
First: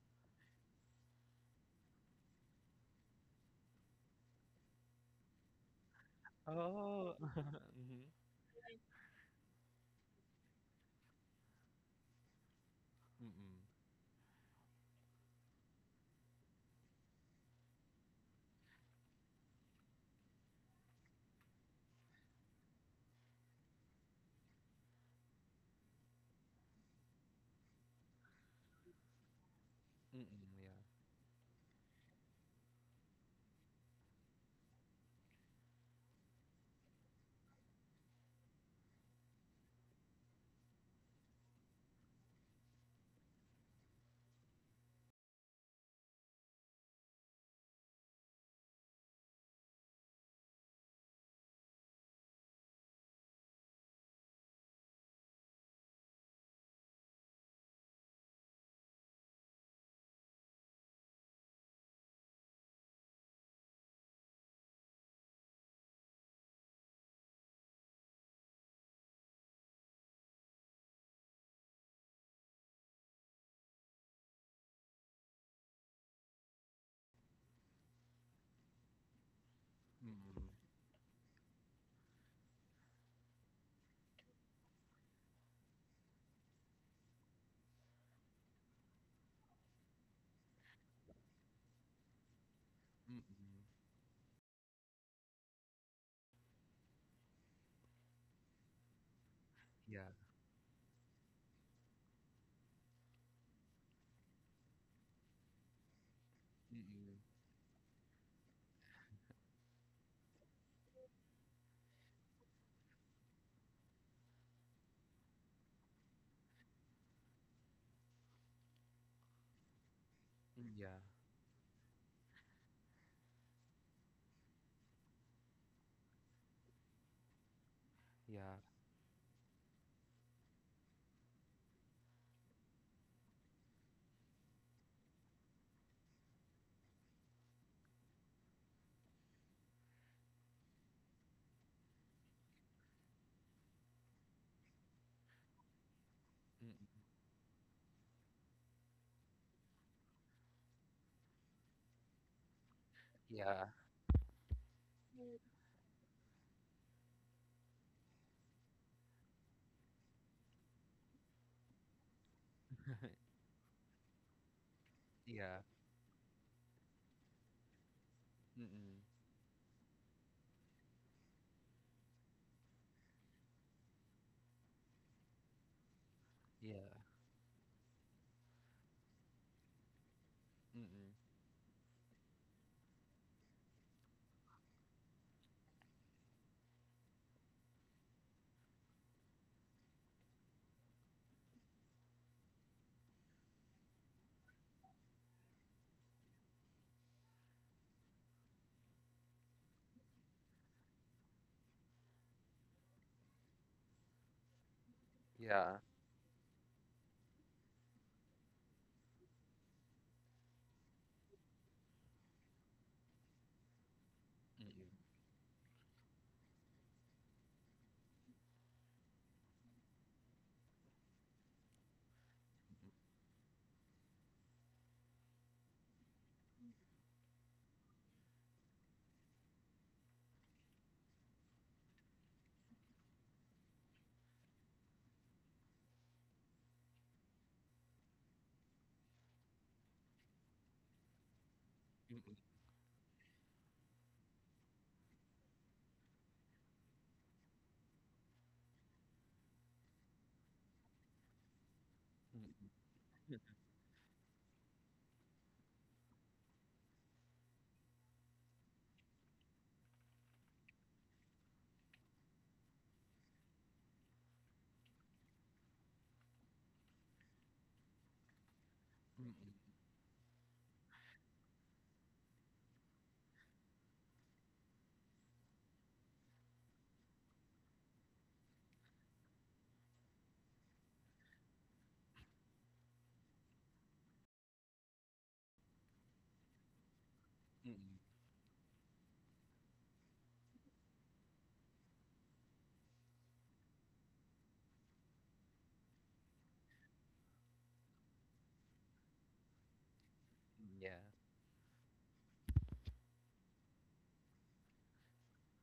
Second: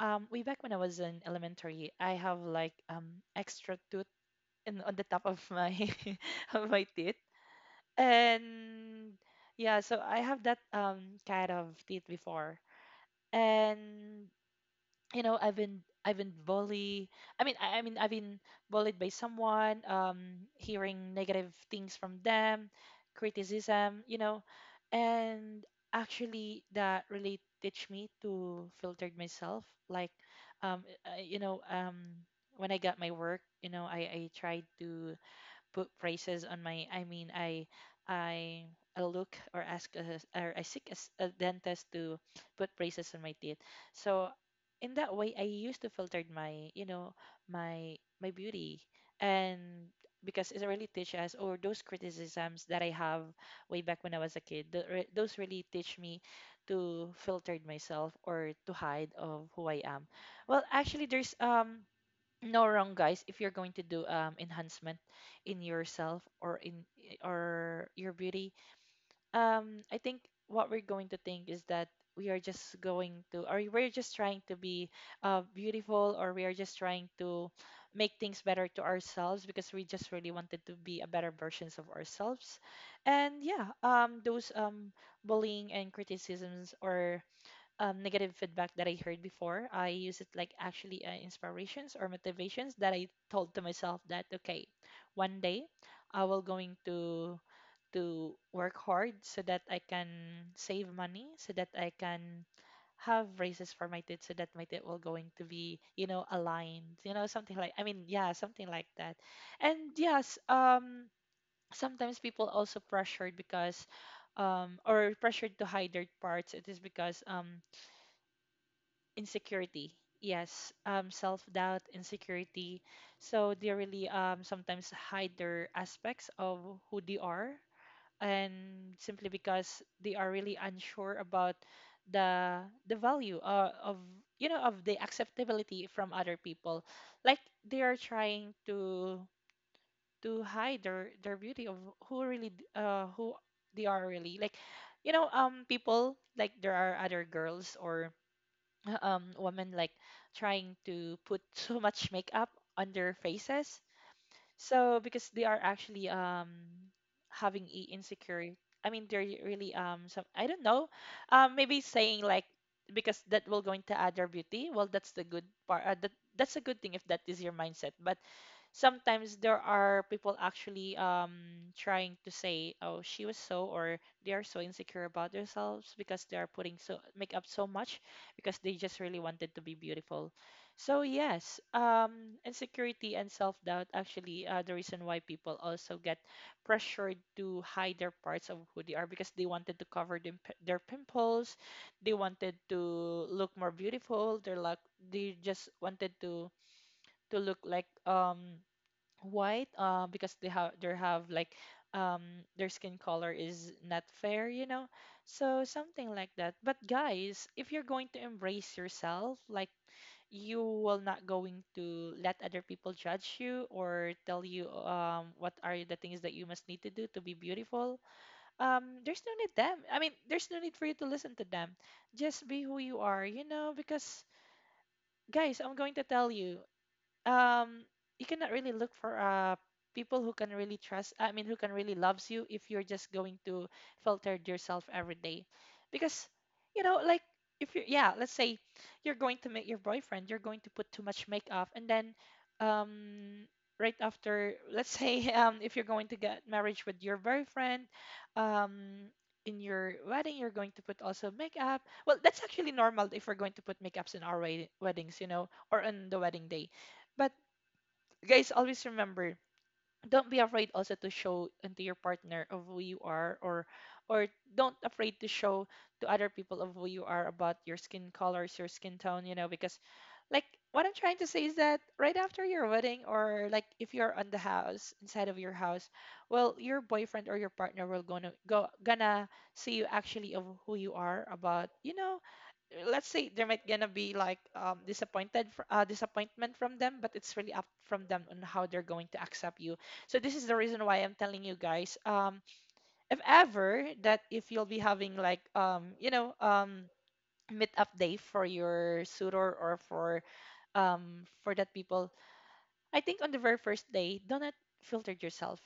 Speaker 1: um, way back when I was in elementary, I have like um extra tooth in on the top of my of my
Speaker 2: Oh.
Speaker 1: teeth.
Speaker 2: Mm-hmm.
Speaker 1: And yeah, so I have that um kind of teeth before.
Speaker 2: Mm-mm.
Speaker 1: And you know, I've been I've been bullied. I mean, I, I mean, I've been bullied by someone. Um, hearing negative things from them, criticism. You know, and actually, that really teach me to filtered myself. Like,
Speaker 2: Mm-mm.
Speaker 1: um, uh, you know, um, when I got my work, you know, I I tried to put phrases on my I mean i i I look or ask a, or I seek a, s- a dentist to put braces on my teeth. So in that way, I used to filter my you know my my beauty, and because it really teach us or those criticisms that I have way back when I was a kid, tho- re- those really teach me to filter myself or to hide of who I am. Well, actually, there's um no wrong guys if you're going to do um enhancement in yourself or in or your beauty. Um i think what we're going to think is that we are just going to or we're just trying to be uh, beautiful, or we are just trying to make things better to ourselves because we just really
Speaker 2: Yeah.
Speaker 1: wanted to be a better versions of ourselves. And yeah, um those um bullying and criticisms or um, negative feedback that I heard before. I use it like actually uh, inspirations or motivations that I
Speaker 2: Mm-mm.
Speaker 1: told to
Speaker 2: Mm-mm.
Speaker 1: myself that okay, one day I will going to to work hard so that I can
Speaker 2: Yeah.
Speaker 1: save money, so that I can have raises for my kids, so that my kid will going to be, you know, aligned,
Speaker 2: Mm-mm.
Speaker 1: you know, something like, I mean yeah, something like that, and yes, um sometimes people also pressured because um, or pressured to hide their parts, it is because um, insecurity,
Speaker 2: Mm,
Speaker 1: yes,
Speaker 2: yeah.
Speaker 1: um, self-doubt, insecurity. So they really, um, sometimes hide their aspects of who they are,
Speaker 2: Yeah.
Speaker 1: and simply because they are really unsure about the the value, uh, of, you know, of the acceptability from other people, like they are trying to to hide their their beauty of who really d- uh, who they are really, like, you know, um people, like there are
Speaker 2: Mm-mm.
Speaker 1: other girls or um, women, like trying to put so much makeup on their
Speaker 2: Yeah.
Speaker 1: faces. So because they are actually, um, having i- insecurity. I mean, they're really um some, I don't know, um maybe saying like because that will going to add their beauty. Well, that's the good
Speaker 2: Yeah.
Speaker 1: part. Uh, that that's a good thing if that is your mindset. But
Speaker 2: Mm-mm.
Speaker 1: sometimes there are people actually um trying to say oh she was so or they are so insecure about themselves because they are putting
Speaker 2: Yeah.
Speaker 1: so makeup so much because they just really wanted to be beautiful. So
Speaker 2: Mm-mm.
Speaker 1: yes, um insecurity and self-doubt actually uh, the reason why people also get pressured to hide their parts of who they are, because they wanted to cover them, their pimples, they wanted to look more beautiful, they're like they just wanted to to look like um white, uh, because they have they have like um their skin color is not fair, you know. So
Speaker 2: Yeah.
Speaker 1: something like that, but guys, if you're going to embrace yourself, like you will not going to let other people judge you or tell you
Speaker 2: Mm-mm.
Speaker 1: um what are the things that you must need to do to be beautiful. Um there's no need them, I mean there's no need for you to listen to them, just be who
Speaker 2: Mm.
Speaker 1: you are, you know, because guys, I'm going to tell you, um you cannot really look for uh people who can really trust, I mean who can really loves you if you're just going to filter yourself every day, because, you know, like if you, yeah, let's say you're going to meet your boyfriend, you're going to put too much makeup, and then,
Speaker 2: Mm-mm.
Speaker 1: um right after, let's say um if you're going to get marriage with your boyfriend, um in your wedding you're going to put also makeup. Well, that's actually
Speaker 2: Mm-mm.
Speaker 1: normal if we're
Speaker 2: Mm-mm.
Speaker 1: going to put makeups in our wed- weddings, you know, or on the wedding day. But guys, always remember, don't be afraid also to show into your partner of who you are, or or don't afraid to show to other people of who you are, about your skin colors, your skin tone,
Speaker 2: Mm,
Speaker 1: you know,
Speaker 2: mm,
Speaker 1: because, like, what I'm trying to say is that right after your wedding, or like if you're on the house, inside of your house, well your boyfriend or your partner will gonna go gonna see you actually of who you are about, you know, let's say there might gonna be like um disappointed fr- uh, disappointment from them, but it's really up
Speaker 2: mm.
Speaker 1: from them on how they're going to accept you. So this is the reason why I'm telling you guys, um, if ever that if you'll be having like um, you know, um meetup day for your suitor or for
Speaker 2: Yeah.
Speaker 1: um for that people, I think on the very first day, do not filter yourself,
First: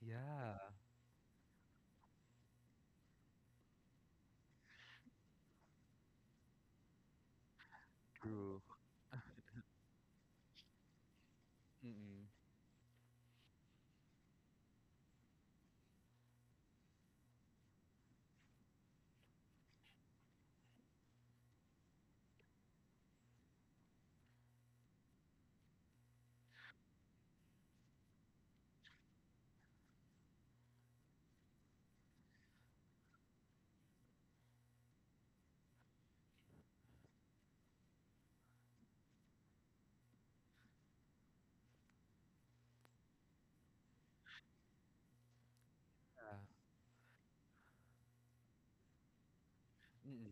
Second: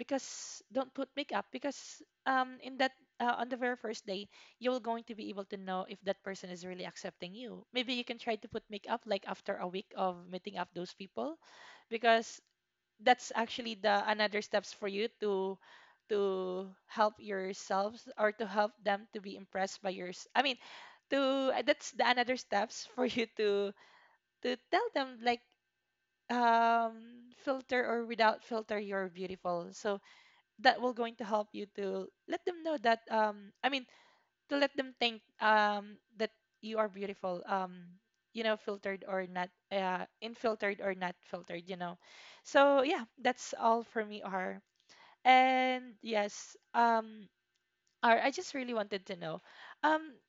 Speaker 2: Yeah.
Speaker 1: don't put makeup, because um in that uh, on the very first day you're going to be able to know if that person is really accepting you. Maybe you can try to
Speaker 2: True.
Speaker 1: put makeup like after a week of meeting up those people,
Speaker 2: Mm-mm.
Speaker 1: because that's actually the another steps for you to to help yourselves or to help them to be impressed by yours, I mean to that's the another steps for you to to tell them like um filter or without filter you're beautiful. So that will going to help you to let them know that, um I mean to let them think um that you are beautiful, um you know, filtered or not, uh infiltered or not filtered, you know. So yeah, that's all for me, R. And
Speaker 2: Yeah.
Speaker 1: yes, um R, I just really wanted to know, um
Speaker 2: Mm-mm.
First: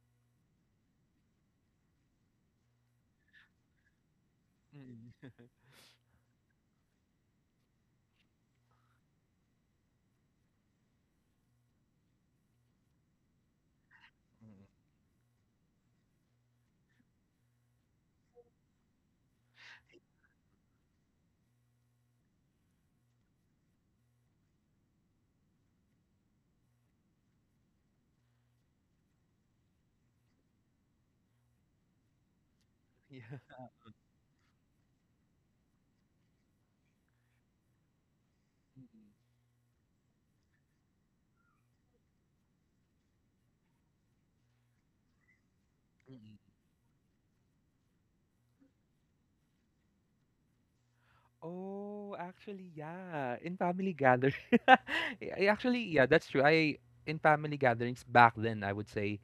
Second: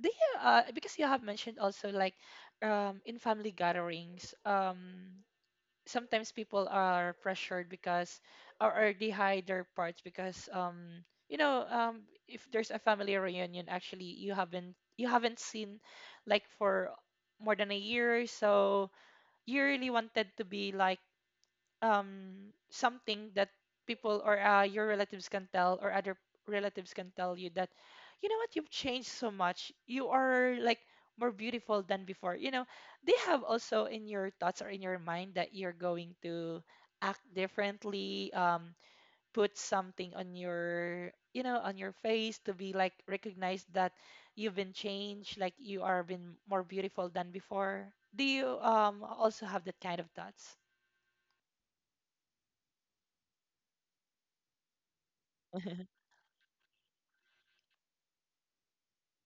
Speaker 1: do you uh because you have mentioned also like um in family gatherings, um
Speaker 2: Mm-mm.
Speaker 1: sometimes people are pressured because or, or they hide their parts because um you know, um if there's a family reunion, actually you
Speaker 2: Mm.
Speaker 1: haven't you haven't seen, like, for more than a year, so you really wanted to be like um something that people or, uh, your relatives can tell, or other relatives can tell you that, you know what, you've changed so much, you are like more beautiful than before, you know. They
Speaker 2: Yeah.
Speaker 1: have also in your thoughts or in your mind that you're going to act differently, um
Speaker 2: Mm-mm.
Speaker 1: put something on your, you know, on your face to be like recognized that you've been changed, like you are been
Speaker 2: Mm-mm.
Speaker 1: more beautiful than before. Do you um also have that kind of thoughts?
Speaker 2: Oh, actually, yeah. In family gathering, actually, yeah, that's true. I In family gatherings back then, I would say,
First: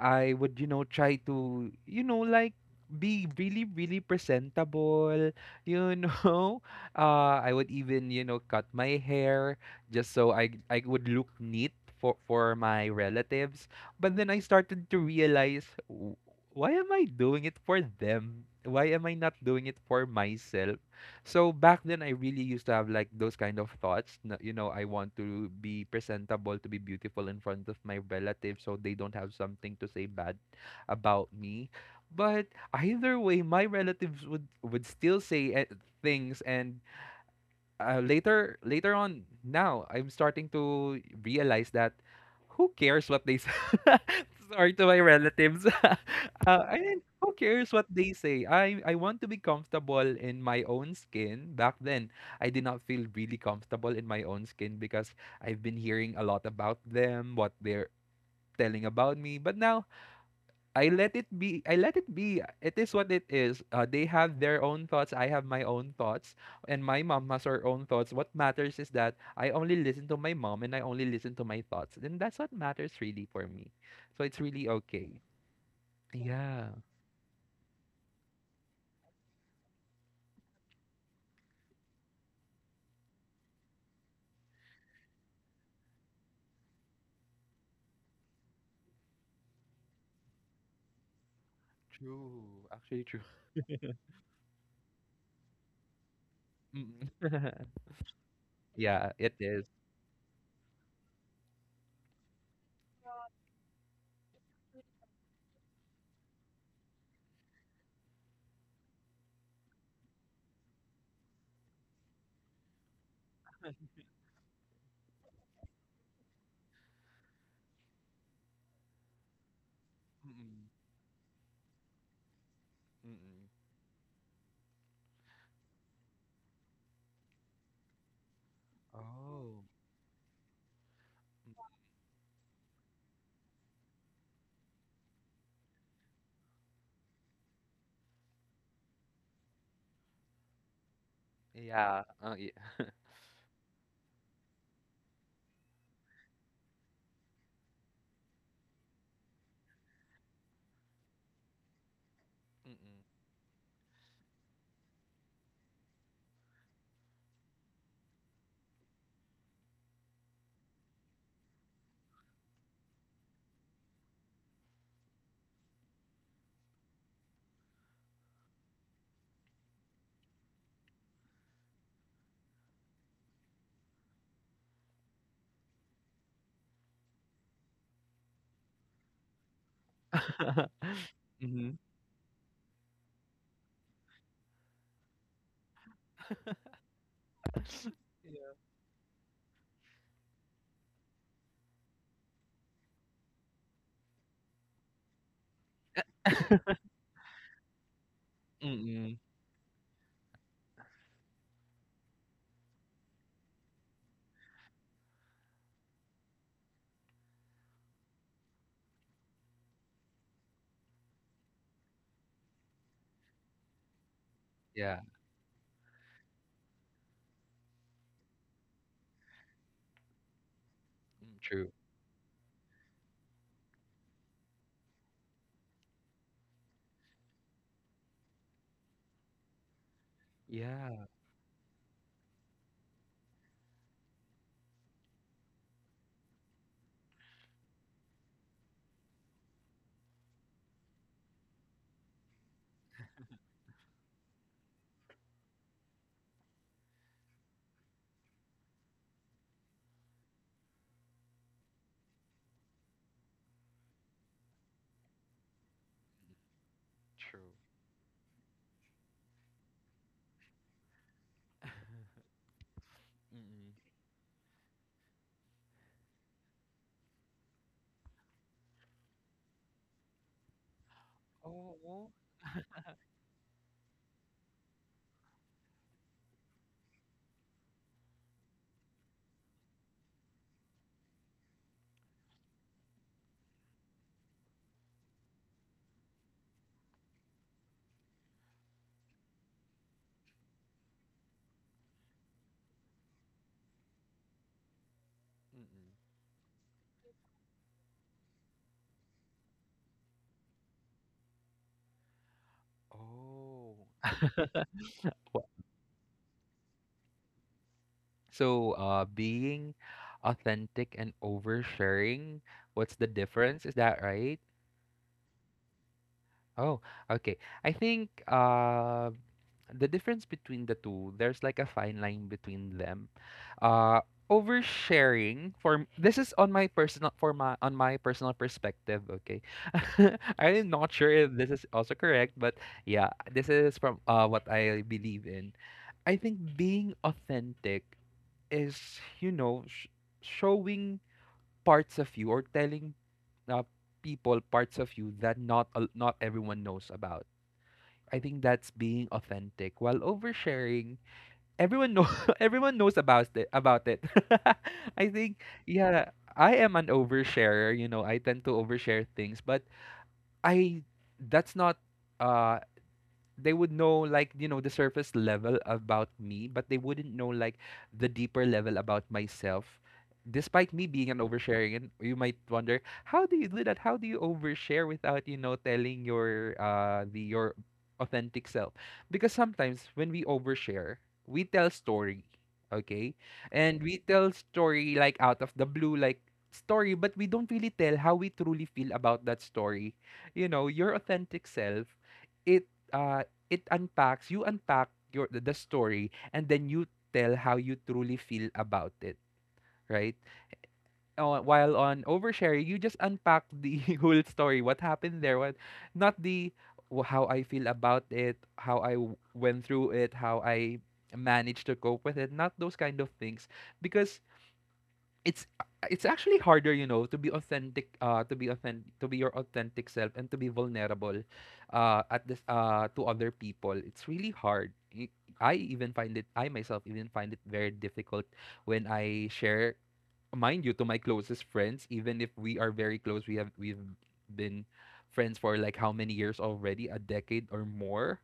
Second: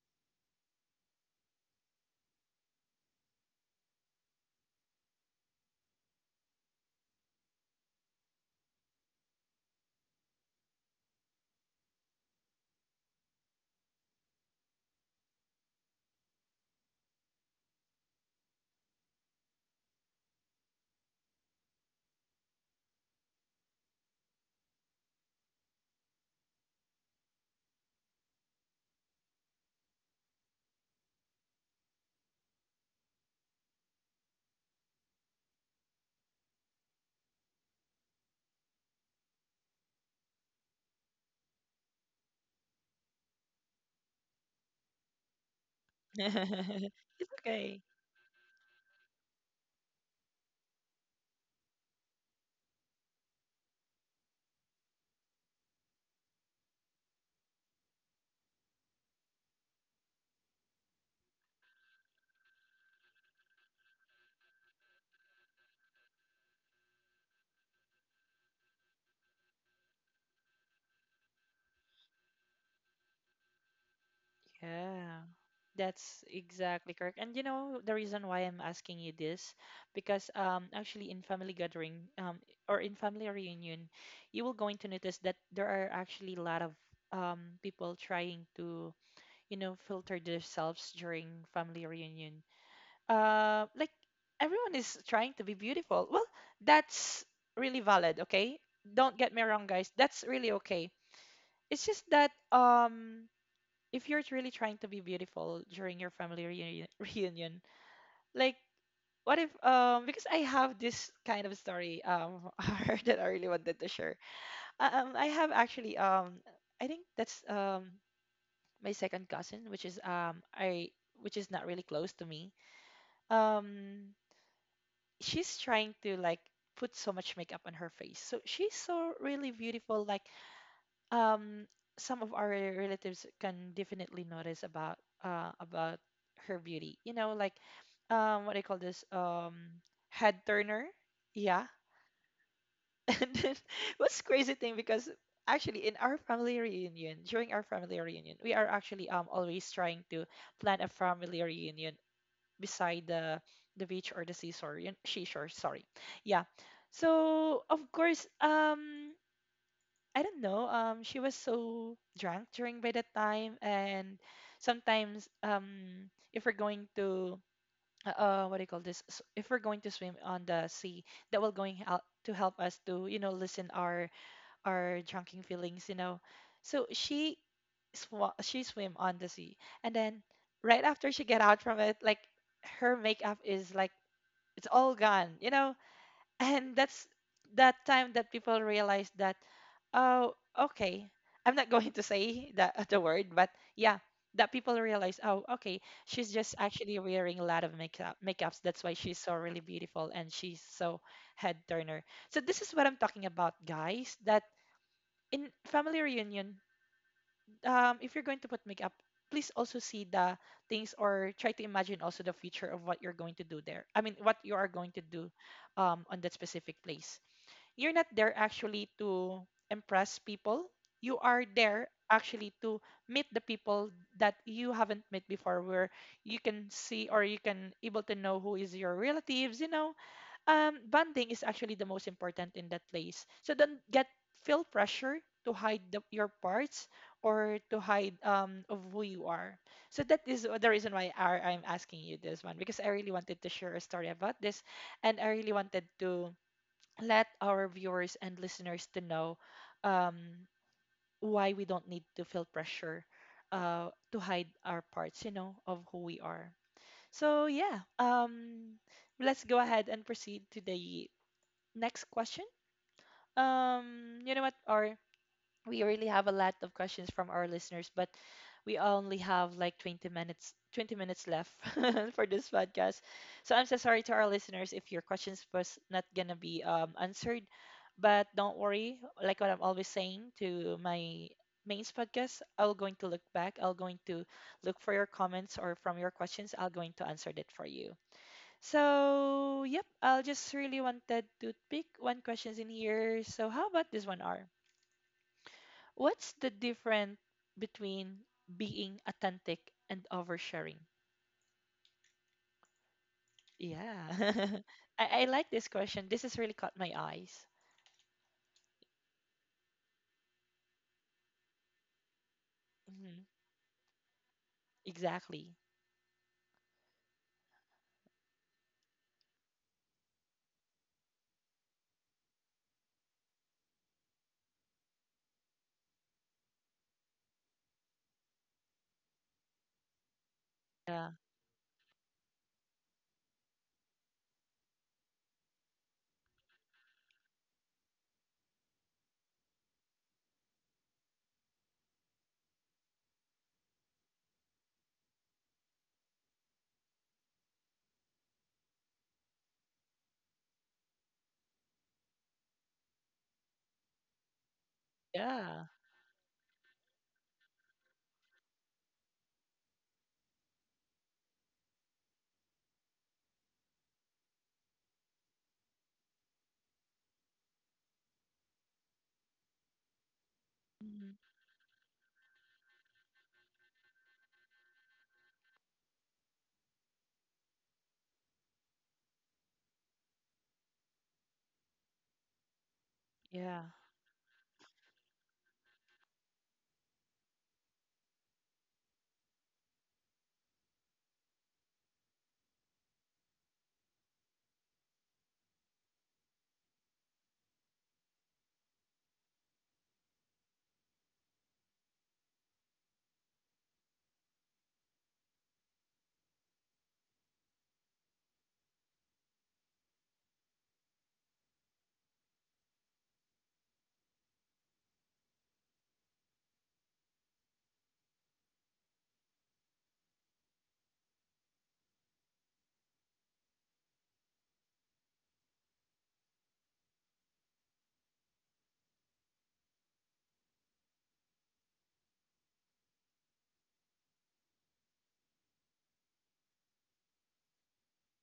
Speaker 2: I would, you know, try to, you know, like, be really, really presentable, you know. Uh, I would even, you know, cut my hair, just so I I would look neat for for my relatives. But then I started to realize, "W- why am I doing it for them? Why am I not doing it for myself?" So back then, I really used to have like those kind of thoughts. na- You know, I want to be presentable, to be beautiful in front of my relatives, so they don't have something to say bad about me. But either way, my relatives would would still say, eh, things, and uh, later later on, now I'm starting to realize that who cares what they say? Sorry to my relatives. uh, I mean,
Speaker 1: It's
Speaker 2: who cares
Speaker 1: okay.
Speaker 2: what they say? I I want to be comfortable in my own skin. Back then, I did not feel really comfortable in my own skin because I've been hearing a lot about them, what they're telling about me. But now, I let it be. I let it be. It is what it is. Uh, they have their own thoughts. I have my own thoughts. And my mom has her own thoughts. What matters is that I only listen to my mom, and I only listen to my thoughts. And that's what matters really for me. So it's really okay.
Speaker 1: Yeah, that's
Speaker 2: Yeah.
Speaker 1: exactly correct. And you know the reason why I'm asking you this, because um actually in family gathering, um or in family reunion, you will going to notice that there are actually a lot of um people trying to, you know, filter themselves during family reunion.
Speaker 2: True. Actually true.
Speaker 1: Uh, like everyone is trying to be beautiful. Well,
Speaker 2: Mm.
Speaker 1: that's really valid. Okay,
Speaker 2: Yeah,
Speaker 1: don't
Speaker 2: it
Speaker 1: get me
Speaker 2: is.
Speaker 1: wrong, guys. That's really okay. It's just that, um if you're really trying to be beautiful during your family reuni- reunion, like, what if um because I have this kind of story um that I really wanted to share. Uh, Um I have actually um I think that's um my second cousin, which is um
Speaker 2: Mm-mm.
Speaker 1: I which is not really close to me.
Speaker 2: Mm-mm.
Speaker 1: Um she's trying to like put so much makeup on her face. So she's so really
Speaker 2: Oh.
Speaker 1: beautiful, like,
Speaker 2: Mm,
Speaker 1: um some of our relatives can definitely notice about uh about her beauty, you know, like um what do you call this, um head turner, yeah.
Speaker 2: yeah. Uh, yeah.
Speaker 1: And then what's crazy thing, because actually in our family reunion, during our family reunion we are actually um always trying to plan a family reunion
Speaker 2: Mm-mm.
Speaker 1: beside the the beach, or the seashore you- seashore, sorry, yeah. So of course, um I don't know. Um, she was so drunk during by that time, and sometimes, um, if we're going to uh, uh, what do you call this? S- If we're going to swim on the sea, that will going out to help us to, you know, listen our our drunken feelings, you know. So she swa- she swim on the sea, and then right after she get out
Speaker 2: Mm-hmm.
Speaker 1: from it, like her makeup is like it's all gone, you know, and that's that time that
Speaker 2: Yeah.
Speaker 1: people realized that, oh okay, I'm not going to say the, the word, but yeah, that people realize, oh okay, she's just actually wearing a lot of makeup makeups, that's why
Speaker 2: Mm-mm.
Speaker 1: she's so really beautiful and she's so head turner. So this is what I'm talking about guys, that in family reunion, um, if you're going to put makeup, please also see the things or try to imagine also the future of what you're going to do there, I mean what you are going
Speaker 2: Yeah.
Speaker 1: to do um, on that specific place. You're not there actually to impress people. You
Speaker 2: Mm.
Speaker 1: are
Speaker 2: True.
Speaker 1: there actually to meet the people that you haven't met before, where you can see or you can able to know who is your relatives, you know. um
Speaker 2: Yeah.
Speaker 1: bonding is actually the most important in that place, so don't get feel pressure to hide the, your parts, or to hide um of who you are. So that is the reason why I, I'm asking you this one, because I really wanted to share a story about this, and I really wanted to let our viewers and listeners to know, um, why we don't need to feel pressure, uh, to hide our parts, you know, of who we are. So
Speaker 2: True.
Speaker 1: yeah, um, let's go ahead and proceed to the next question.
Speaker 2: Mm.
Speaker 1: Um, you know what, R? We really have a lot of questions from our listeners, but we only have like 20 minutes twenty minutes left
Speaker 2: Oo.
Speaker 1: for this podcast. So I'm so sorry to our listeners if your questions was not gonna be, um, answered, but don't worry. Like what I'm always saying to my mains podcast, I'll going to look back. I'll going to look for your comments or from your questions. I'll going to answer that for you. So yep, I'll just really wanted to pick one questions in here. So how about this one, R?
Speaker 2: Mm.
Speaker 1: What's the difference between being authentic and oversharing?
Speaker 2: Oh.
Speaker 1: Yeah. I, I like this question. This has really caught my eyes.
Speaker 2: So, uh, being authentic and oversharing, what's the
Speaker 1: Hmm.
Speaker 2: difference? Is that right?
Speaker 1: Exactly.
Speaker 2: Oh, okay. I think uh, the difference between the two, there's like a fine line between them. Uh, Oversharing, for m- this is on my personal, for my on my personal perspective. Okay, I'm not sure
Speaker 1: Yeah.
Speaker 2: if this is also correct, but yeah, this is from uh, what I believe in. I think being authentic is, you know sh- showing parts of you, or telling uh, people parts of you that not a- not everyone knows about. I think that's being authentic, while oversharing, everyone know, everyone knows about it about it. I think,
Speaker 1: Yeah.
Speaker 2: yeah, I am an oversharer. You know, I tend to overshare things, but I that's not, uh they would know like you know the surface level about me, but they wouldn't know like the deeper level about myself, despite me being
Speaker 1: Hmm.
Speaker 2: an oversharing. And you might wonder, how do you do that? How do you overshare without you know telling your uh the your authentic self? Because sometimes when we overshare, we tell story, okay,
Speaker 1: Yeah.
Speaker 2: and we tell story like out of the blue, like story, but we don't really tell how we truly feel about that story, you know your authentic self, it uh it unpacks, you unpack your, the the story, and then you tell how you truly feel about it, right? Uh, while on overshare, you just unpack the whole story, what happened there, what not the w- how I feel about it, how i w- went through it, how I managed to cope with it, not those kind of things. Because it's it's actually harder, you know to be authentic uh to be authentic to be your authentic self, and to be vulnerable, uh at this uh to other people. It's really hard. I I even find it I myself even find it very difficult when I share, mind you, to my closest friends. Even if we are very close, we have we've been friends for like how many years already? A decade or more.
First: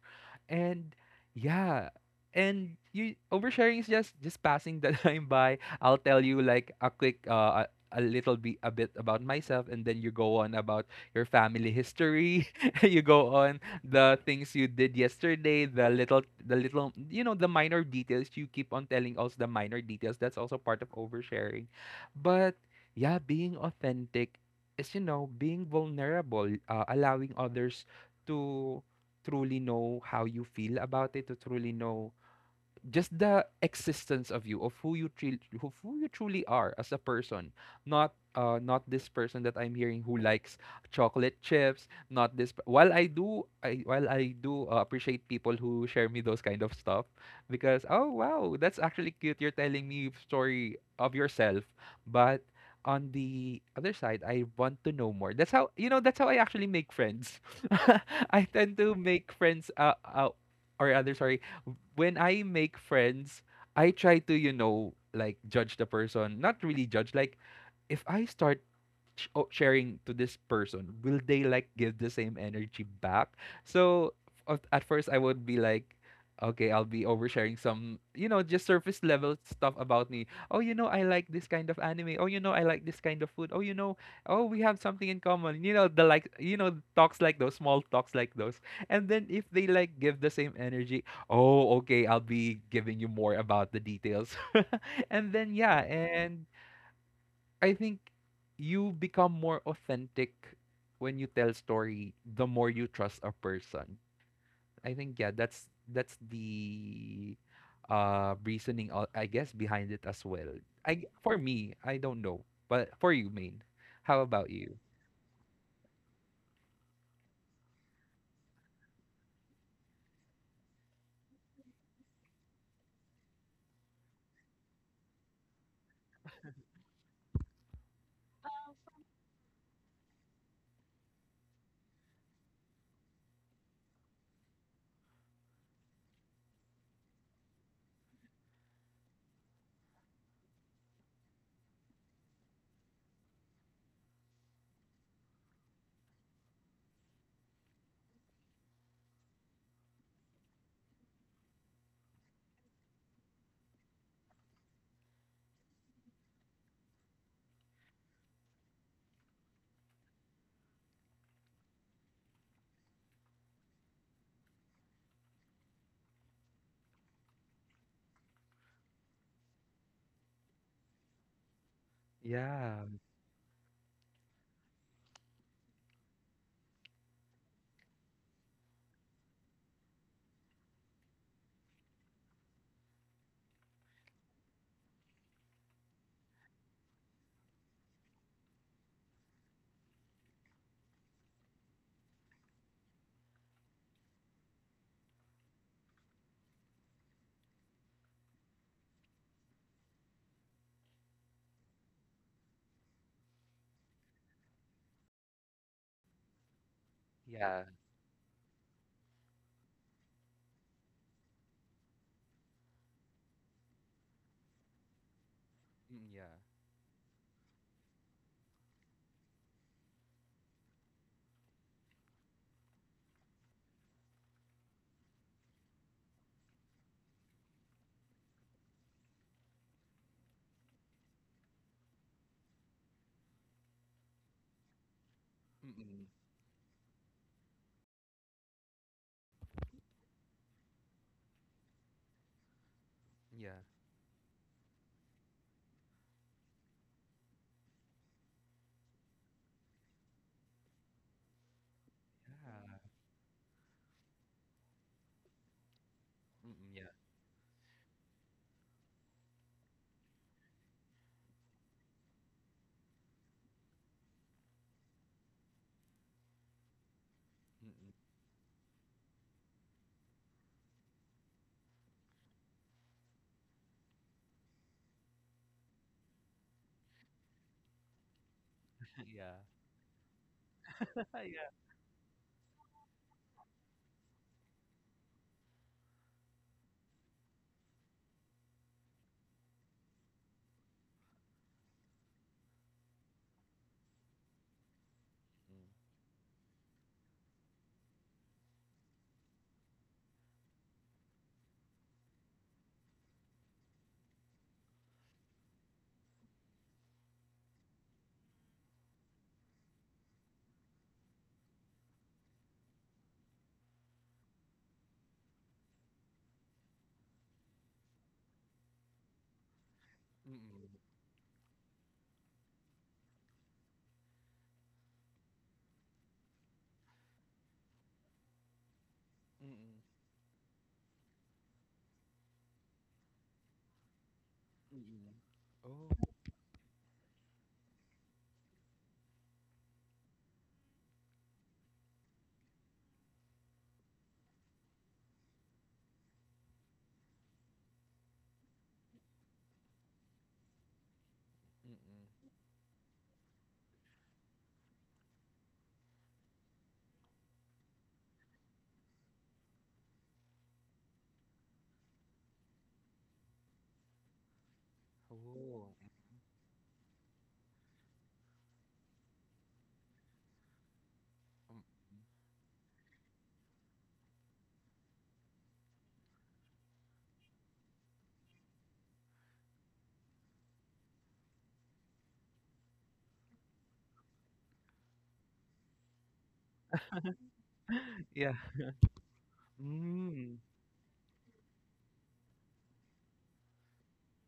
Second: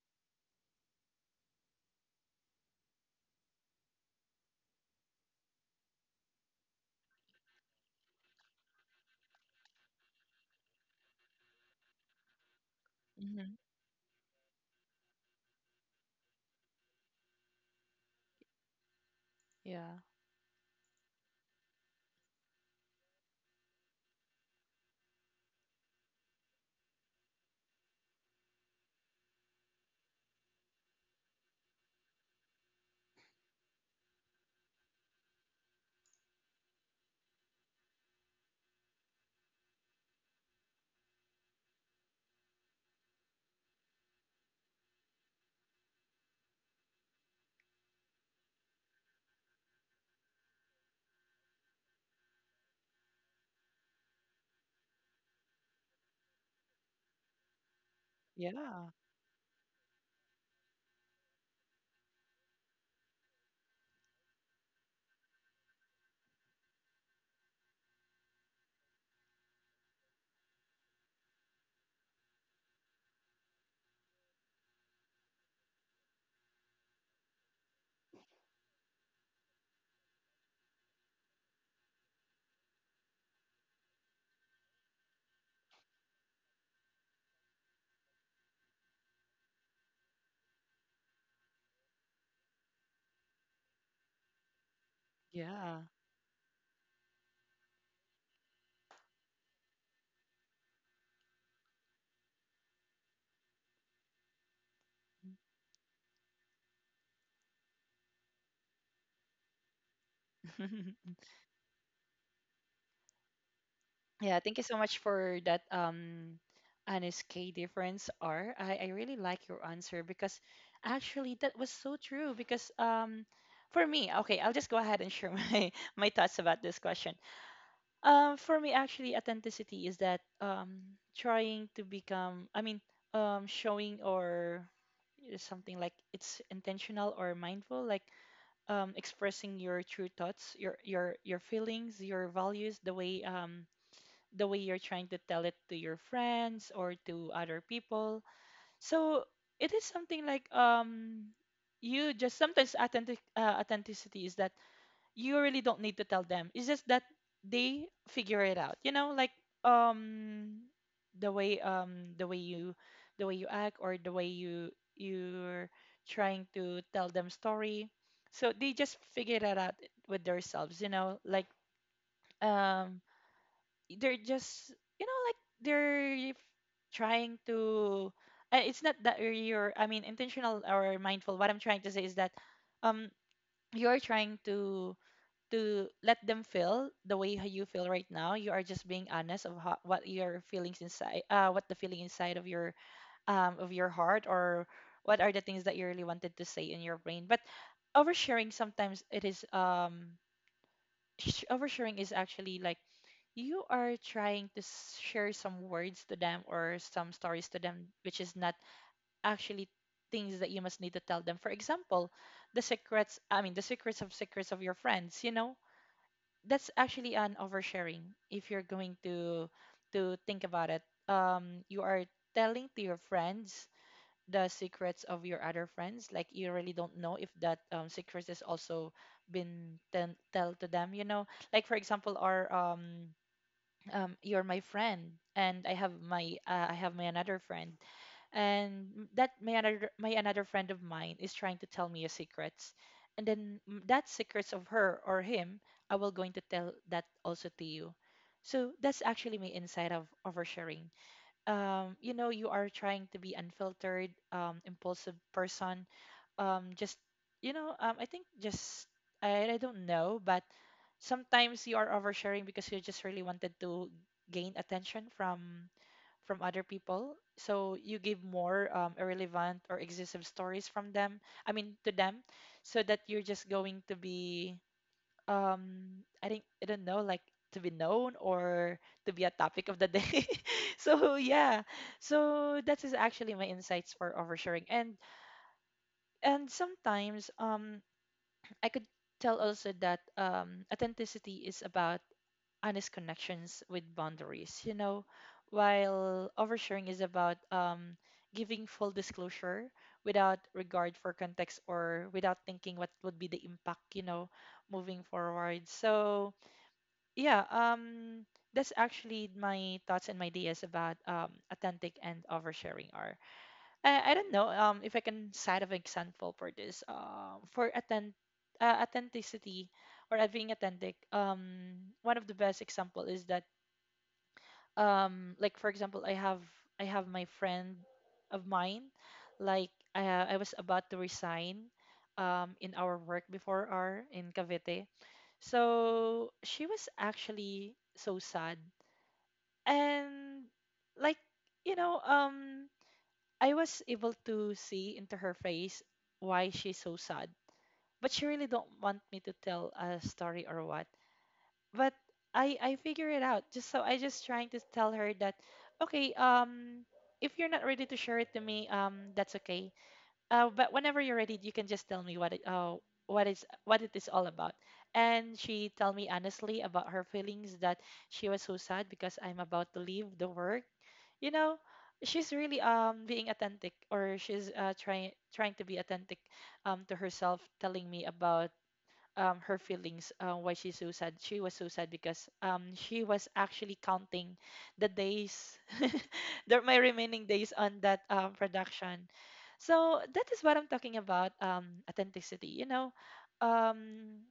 Speaker 2: And yeah. And you oversharing is just just passing the time by. I'll tell you like a quick uh a a little bit a bit about myself, and then you go on about your family history, you go
Speaker 1: Hmm.
Speaker 2: on the things you did yesterday, the little the little you know the minor details, you keep on telling us the minor
Speaker 1: Yeah.
Speaker 2: details. That's also part of oversharing. But yeah, being authentic is, you know, being vulnerable, uh, allowing others to truly know how you feel about it, to truly know just the existence of you, of who you truly of who you truly are as a person, not uh not this person that I'm hearing who likes chocolate chips. Not this p- While I do I while I do uh, appreciate people who share me those kind of stuff, because oh wow, that's actually cute, you're telling me story of yourself, but on the other side, I want to know more. That's how you know that's how I actually make friends. I tend
Speaker 1: Yeah.
Speaker 2: to make friends, uh, uh or other, sorry, when I make friends, I try to, you know, like judge the person. Not really judge. Like, if I start sh- o- sharing to this person, will they like give the same energy back? So f- at first I would be like, okay, I'll be oversharing some, you know, just surface level stuff about me. Oh, you know, I like this kind of anime. Oh, you know, I like this kind of food. Oh, you know, oh, we have something in common, you know, the like you know talks like those, small talks like those. And then if they like give the same energy, oh, okay, I'll be giving you more about the details. And then
Speaker 1: Yeah.
Speaker 2: yeah. And I think you become more authentic when you tell story, the more you trust a person. I think yeah, that's that's the uh reasoning, uh, I guess, behind it as well. I g- for me, I don't know, but for you, main. How
Speaker 1: Yeah,
Speaker 2: about
Speaker 1: thank you
Speaker 2: you?
Speaker 1: so much for that um honest K difference R. I, I really like your answer because actually that was so true because um for me, okay, I'll just go ahead and share my my thoughts about this question. Um for me actually authenticity is that um trying to become I mean um showing or is something like it's intentional or mindful like um expressing your true thoughts your your your feelings your values the way um the way you're trying to tell it to your friends or to other people. So it is something like um you just sometimes authentic uh, authenticity is that you really don't need to tell them. It's just that they figure it out. You know, like um the way um the way you the way you act or the way you you're trying to tell them story. So they just figure that out with themselves, you know, like
Speaker 2: Yeah.
Speaker 1: um they're just you know like they're trying to uh, it's not that you're i mean intentional or mindful. What I'm trying to say is that um you're trying to to let them feel the way how you feel right now. You are just being honest of how, what your feelings inside uh what the feeling inside of your um of your heart or what are the things that you really wanted to say in your brain, but oversharing sometimes it is um sh- oversharing is actually like you are trying to s- share some words to them or some stories to
Speaker 2: Yeah.
Speaker 1: them, which is not actually things that you must need to tell them. For example, the secrets, I mean, the secrets of secrets of your friends, you know,
Speaker 2: Mm, yeah.
Speaker 1: that's actually an oversharing if you're going to to think about it. Um, you are telling to your friends the secrets of your other friends, like you really don't know if that um, secret is also been ten- tell to them, you know. Like for example, our um um, you're my friend and i have
Speaker 2: Mm-mm.
Speaker 1: my uh, i have my another friend and m- that my another my another friend of mine is trying to tell me a secrets, and then
Speaker 2: Yeah.
Speaker 1: m- that secrets of her or him i will going to tell that also to you. So that's actually my insight of oversharing. Um, you know, you are
Speaker 2: Yeah.
Speaker 1: trying to be unfiltered, um, impulsive person,
Speaker 2: Mm-mm.
Speaker 1: um
Speaker 2: Yeah.
Speaker 1: just you know um i think just I, I don't know, but sometimes you are oversharing because you just really wanted to gain attention from from other people, so
Speaker 2: Mm-mm.
Speaker 1: you give more um, irrelevant or excessive stories from them, I mean to them, so that you're just going to be um i think I don't know, like to be known or to be a
Speaker 2: Yeah.
Speaker 1: topic of the day. So
Speaker 2: Yeah.
Speaker 1: yeah, so that is actually my insights for oversharing. and and sometimes um I could tell also that um, authenticity is about honest connections with boundaries. You know,
Speaker 2: Mm.
Speaker 1: while oversharing is about um, giving full disclosure without regard for context or without thinking what would be the impact, you know, moving forward. So, yeah, um, that's actually my thoughts and my ideas about um, authentic and oversharing are. I, I don't know um if I can cite an example for this um for attend uh, authenticity or uh, being
Speaker 2: Mm-mm.
Speaker 1: authentic. Um one of the best example is that um like for example I have I have my friend of mine. Like
Speaker 2: Mm-mm.
Speaker 1: I ha- I was about to resign um in our work before our in Cavite,
Speaker 2: Mm-mm. Oh.
Speaker 1: so she was actually so sad. And like you know um I was able to see into her face why she's so sad. But she really don't want me to tell a story or what. But
Speaker 2: Mm-mm.
Speaker 1: I I figure it out. Just so I just trying to tell her that, okay, um if you're not ready to share it to me, um that's okay. Uh, but whenever you're ready, you can just tell me what it, uh, what is what it is all about. And she
Speaker 2: Oh.
Speaker 1: tell me honestly about her feelings that she was so sad because I'm about to leave the work. You know,
Speaker 2: Mm-mm.
Speaker 1: she's really um being authentic, or she's uh, trying trying to be authentic um to herself, telling me about um, her feelings, uh, why she's so sad. She was so sad because um, she was actually counting the days, the, my remaining days on that um,
Speaker 2: Yeah.
Speaker 1: production. So that
Speaker 2: Mm.
Speaker 1: is what I'm talking about, um, authenticity. You know, um,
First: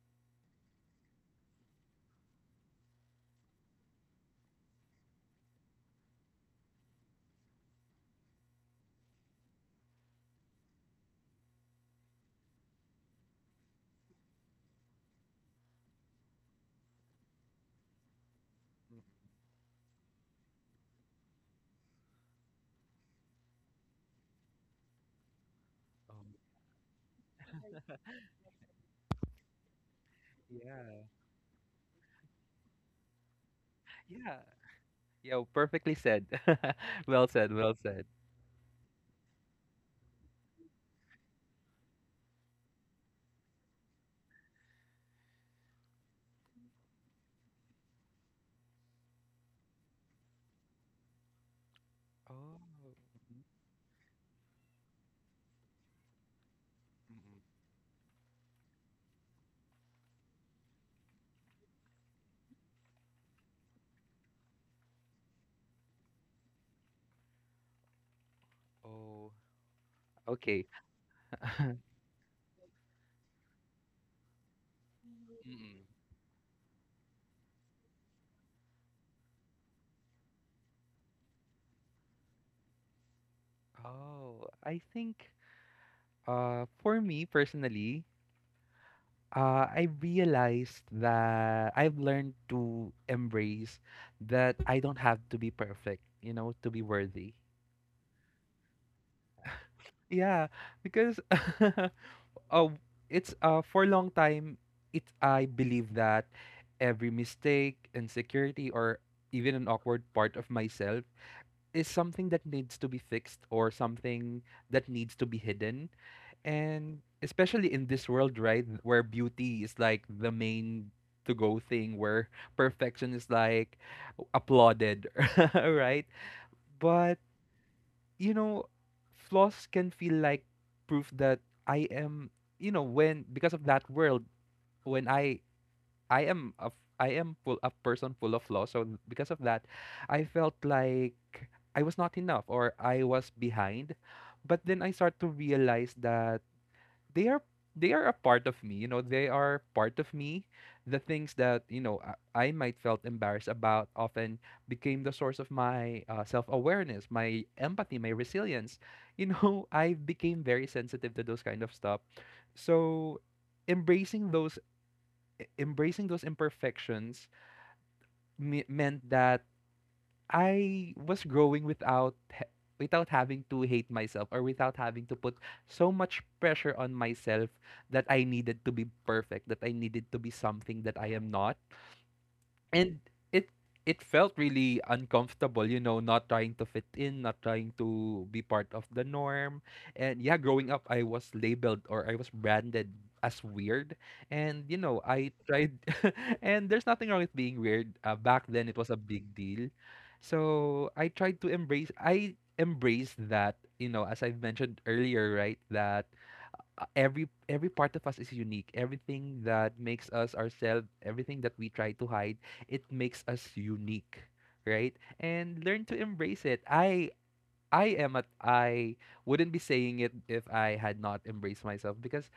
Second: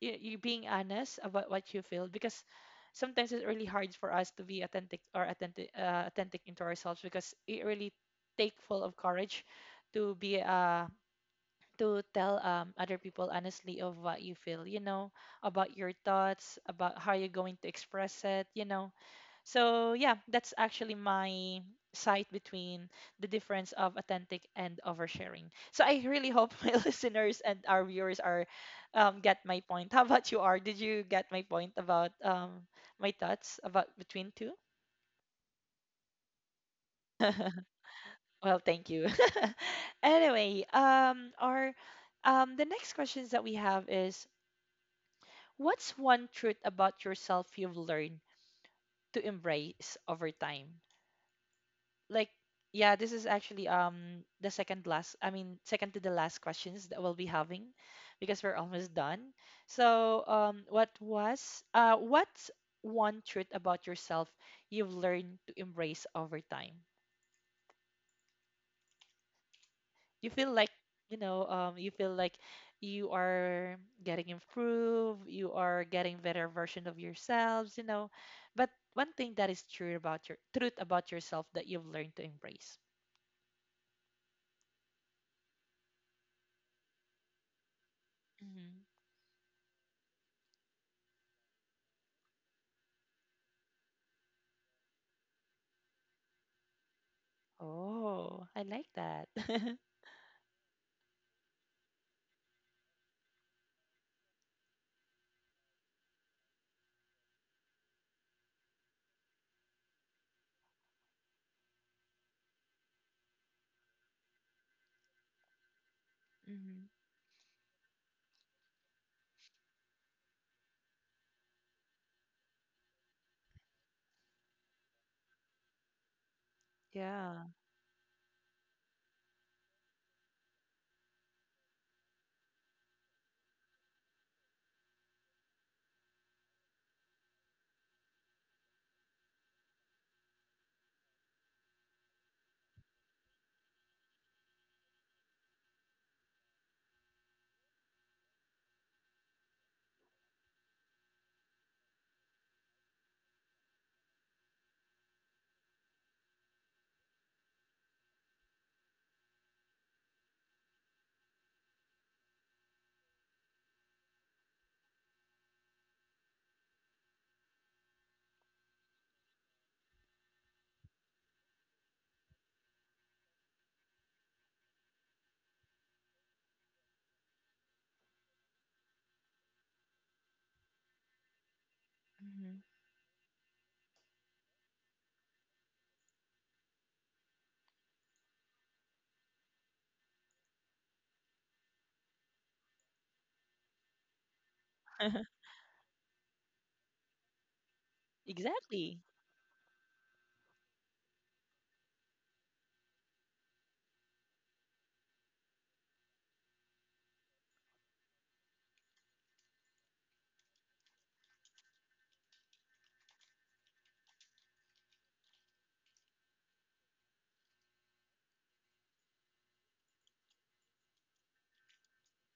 Speaker 1: you, you being honest about what you feel because sometimes it's really hard for us to be authentic or authentic, uh, authentic into ourselves because it really take full of courage to be uh, to tell um, other people honestly of what you feel, you know, about your thoughts, about how you're going to express it, you know.
Speaker 2: Mm.
Speaker 1: So, yeah, that's actually my sight between the difference of authentic and oversharing. So, I
Speaker 2: Oh,
Speaker 1: really hope my listeners and our viewers are um, get my point. How about you are? Did you
Speaker 2: yeah.
Speaker 1: get my point about um, my thoughts about between
Speaker 2: Yeah.
Speaker 1: two?
Speaker 2: Yeah, well, perfectly said. Well said, well said.
Speaker 1: Well, thank you. Anyway, um, our um, the next questions that we have is: what's one truth about yourself you've learned to embrace over time? Like,
Speaker 2: Oh.
Speaker 1: yeah, this is
Speaker 2: Mhm,
Speaker 1: actually um the second last, I mean, second to the last questions that we'll be
Speaker 2: mhm.
Speaker 1: having because we're almost done. So, um, what was uh what's one truth about yourself you've learned to embrace over time?
Speaker 2: Oh,
Speaker 1: You feel
Speaker 2: okay.
Speaker 1: like you know um you feel like you are getting improved, you are
Speaker 2: Mm-mm.
Speaker 1: getting better version of yourselves, you know, but one thing that is true about your truth about yourself that you've learned to embrace.
Speaker 2: Oh, I think uh for me personally,
Speaker 1: Hmm.
Speaker 2: uh I realized that I've learned to embrace that I don't have to be perfect, you know, to be worthy.
Speaker 1: Oh, I like that.
Speaker 2: Yeah, because oh, it's uh for a long time it I believe that every mistake, insecurity, or even an awkward part of myself is something that needs to be fixed or something that needs to be hidden.
Speaker 1: Hmm.
Speaker 2: And especially in this world, right, where beauty is like the main to go thing, where perfection is like applauded, right? But
Speaker 1: Yeah.
Speaker 2: you know, flaws can feel like proof that I am, you know, when because of that world, when I I am a f- I am full, a person full of flaws. So because of that, I felt like I was not enough, or I was behind. But then I start to realize that they are they are a part of me, you know, they are part of me. The things that, you know, i, I might felt embarrassed about often became the source of my uh, self-awareness, my empathy, my resilience. You know, I became very sensitive to those kind of stuff. So embracing those, e- embracing those imperfections me- meant that I was growing without ha- without having to hate myself, or without having to put so much pressure on myself that I needed to be perfect, that I needed to be something that I am not.
Speaker 1: Hmm.
Speaker 2: And it it felt really uncomfortable, you know, not trying to fit in, not trying to be part of the norm. And yeah, growing up I was labeled, or I was branded as weird. And you know, I tried, and there's nothing wrong with being weird. Uh, back then it was
Speaker 1: Exactly.
Speaker 2: a big deal. So I tried to embrace, I embraced that, you know, as I've mentioned earlier, right, that uh, every every part of us is unique. Everything that makes us ourselves, everything that we try to hide, it makes us unique, right? And learn to embrace it. I I am at I wouldn't be saying it if I had not embraced myself, because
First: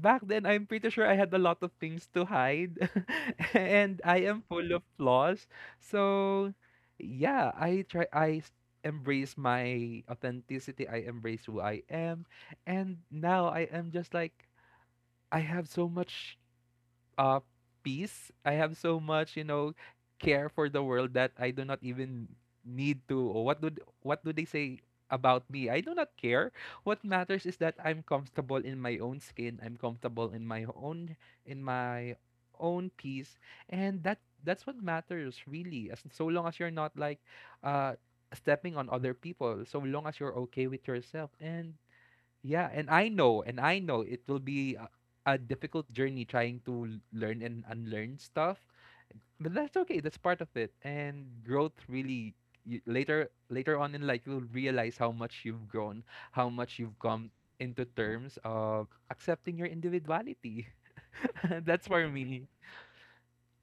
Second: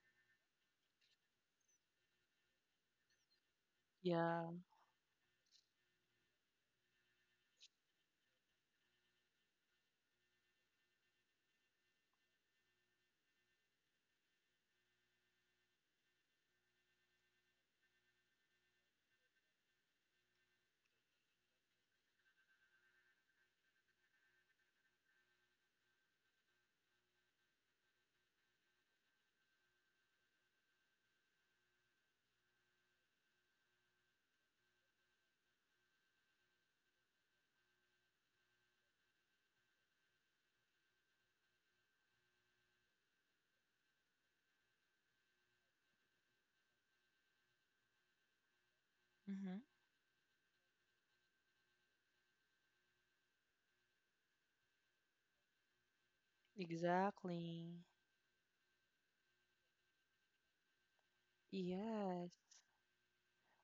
Speaker 2: back then, I'm pretty sure I had a lot of things to hide, and I am
Speaker 1: Yeah.
Speaker 2: full of flaws. So, yeah, I try. I s- embrace my authenticity. I embrace who I am, and now I am just like, I have so much uh peace. I have so much, you know, care for the world that I do not even need to, or what do what do they say about me? I do not care. What matters is that I'm comfortable in my own skin. I'm comfortable in my own, in my own peace. And that, that's what matters, really. As so long as you're not like uh stepping on other people, so long as you're okay with yourself. And yeah, and I know, and I know it will be a, a difficult journey, trying to l- learn and unlearn stuff, but
Speaker 1: Hmm.
Speaker 2: that's okay. That's part of it. And growth, really, you, later later on in life, you'll realize how much you've grown, how much you've come
Speaker 1: Exactly.
Speaker 2: into terms of accepting your individuality. That's for
Speaker 1: Yes.
Speaker 2: me.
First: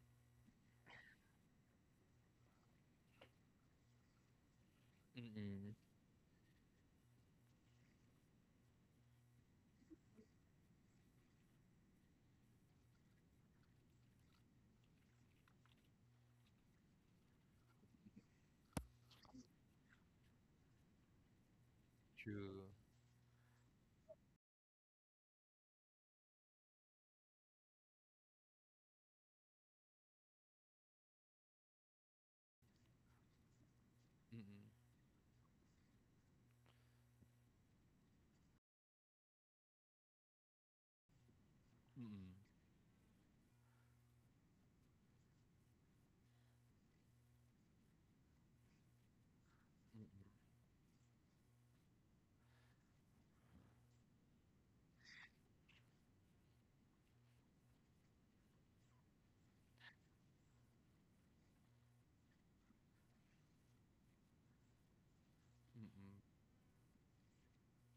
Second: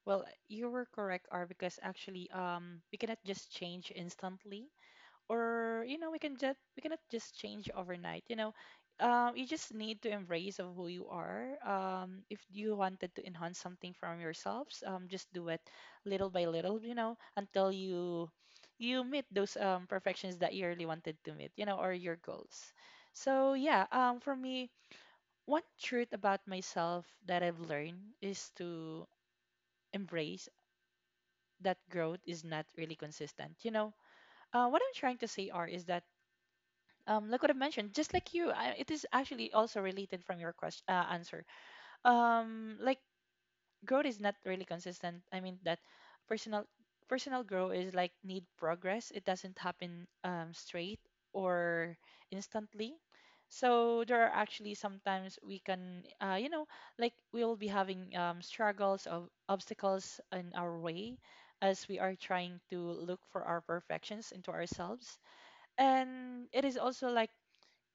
Speaker 1: Well, you were correct, R, because actually, um, we cannot just change instantly.
Speaker 2: Mm-mm.
Speaker 1: Or you know we can just we cannot just change overnight, you know, um, you just need to embrace of who you are. Um, if you wanted to enhance something from yourselves, um, just do it little by little, you know, until you you meet those um, perfections that you really wanted to meet, you know, or your
Speaker 2: True.
Speaker 1: goals. So yeah, um, for me one truth about myself that I've learned is to embrace that growth is not really consistent, you know. Uh, what
Speaker 2: Mm-mm.
Speaker 1: I'm trying to say are is that um, like what I've mentioned, just like you, I, it is actually also related from your question uh, answer.
Speaker 2: Mm-mm.
Speaker 1: Um, like growth is not really consistent. I mean that personal personal growth is like need progress. It doesn't happen
Speaker 2: Mm-mm.
Speaker 1: um, straight or instantly. So there are actually sometimes we can, uh, you know, like we will be having um, struggles of obstacles in our way as we are trying to look for our perfections into ourselves.
Speaker 2: Mm-mm.
Speaker 1: And it is also like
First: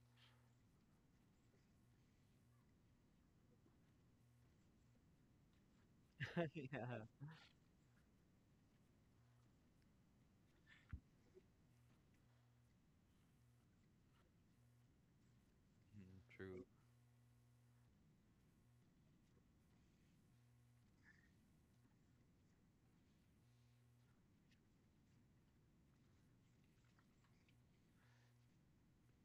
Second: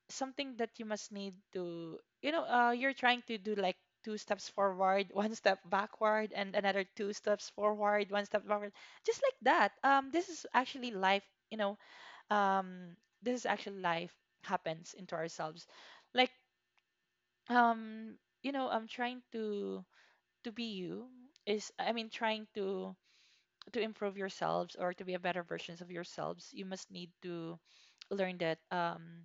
Speaker 1: something that you must need to you know uh, you're trying to do like two steps forward one step backward and another two steps forward one step backward. Just like that, um this is actually life, you know. um this is actually life happens into ourselves,
Speaker 2: Mm-mm.
Speaker 1: like
Speaker 2: True.
Speaker 1: um you know i'm trying to to be you is i mean trying to to improve yourselves or to be a better versions of yourselves. You must need to learn that um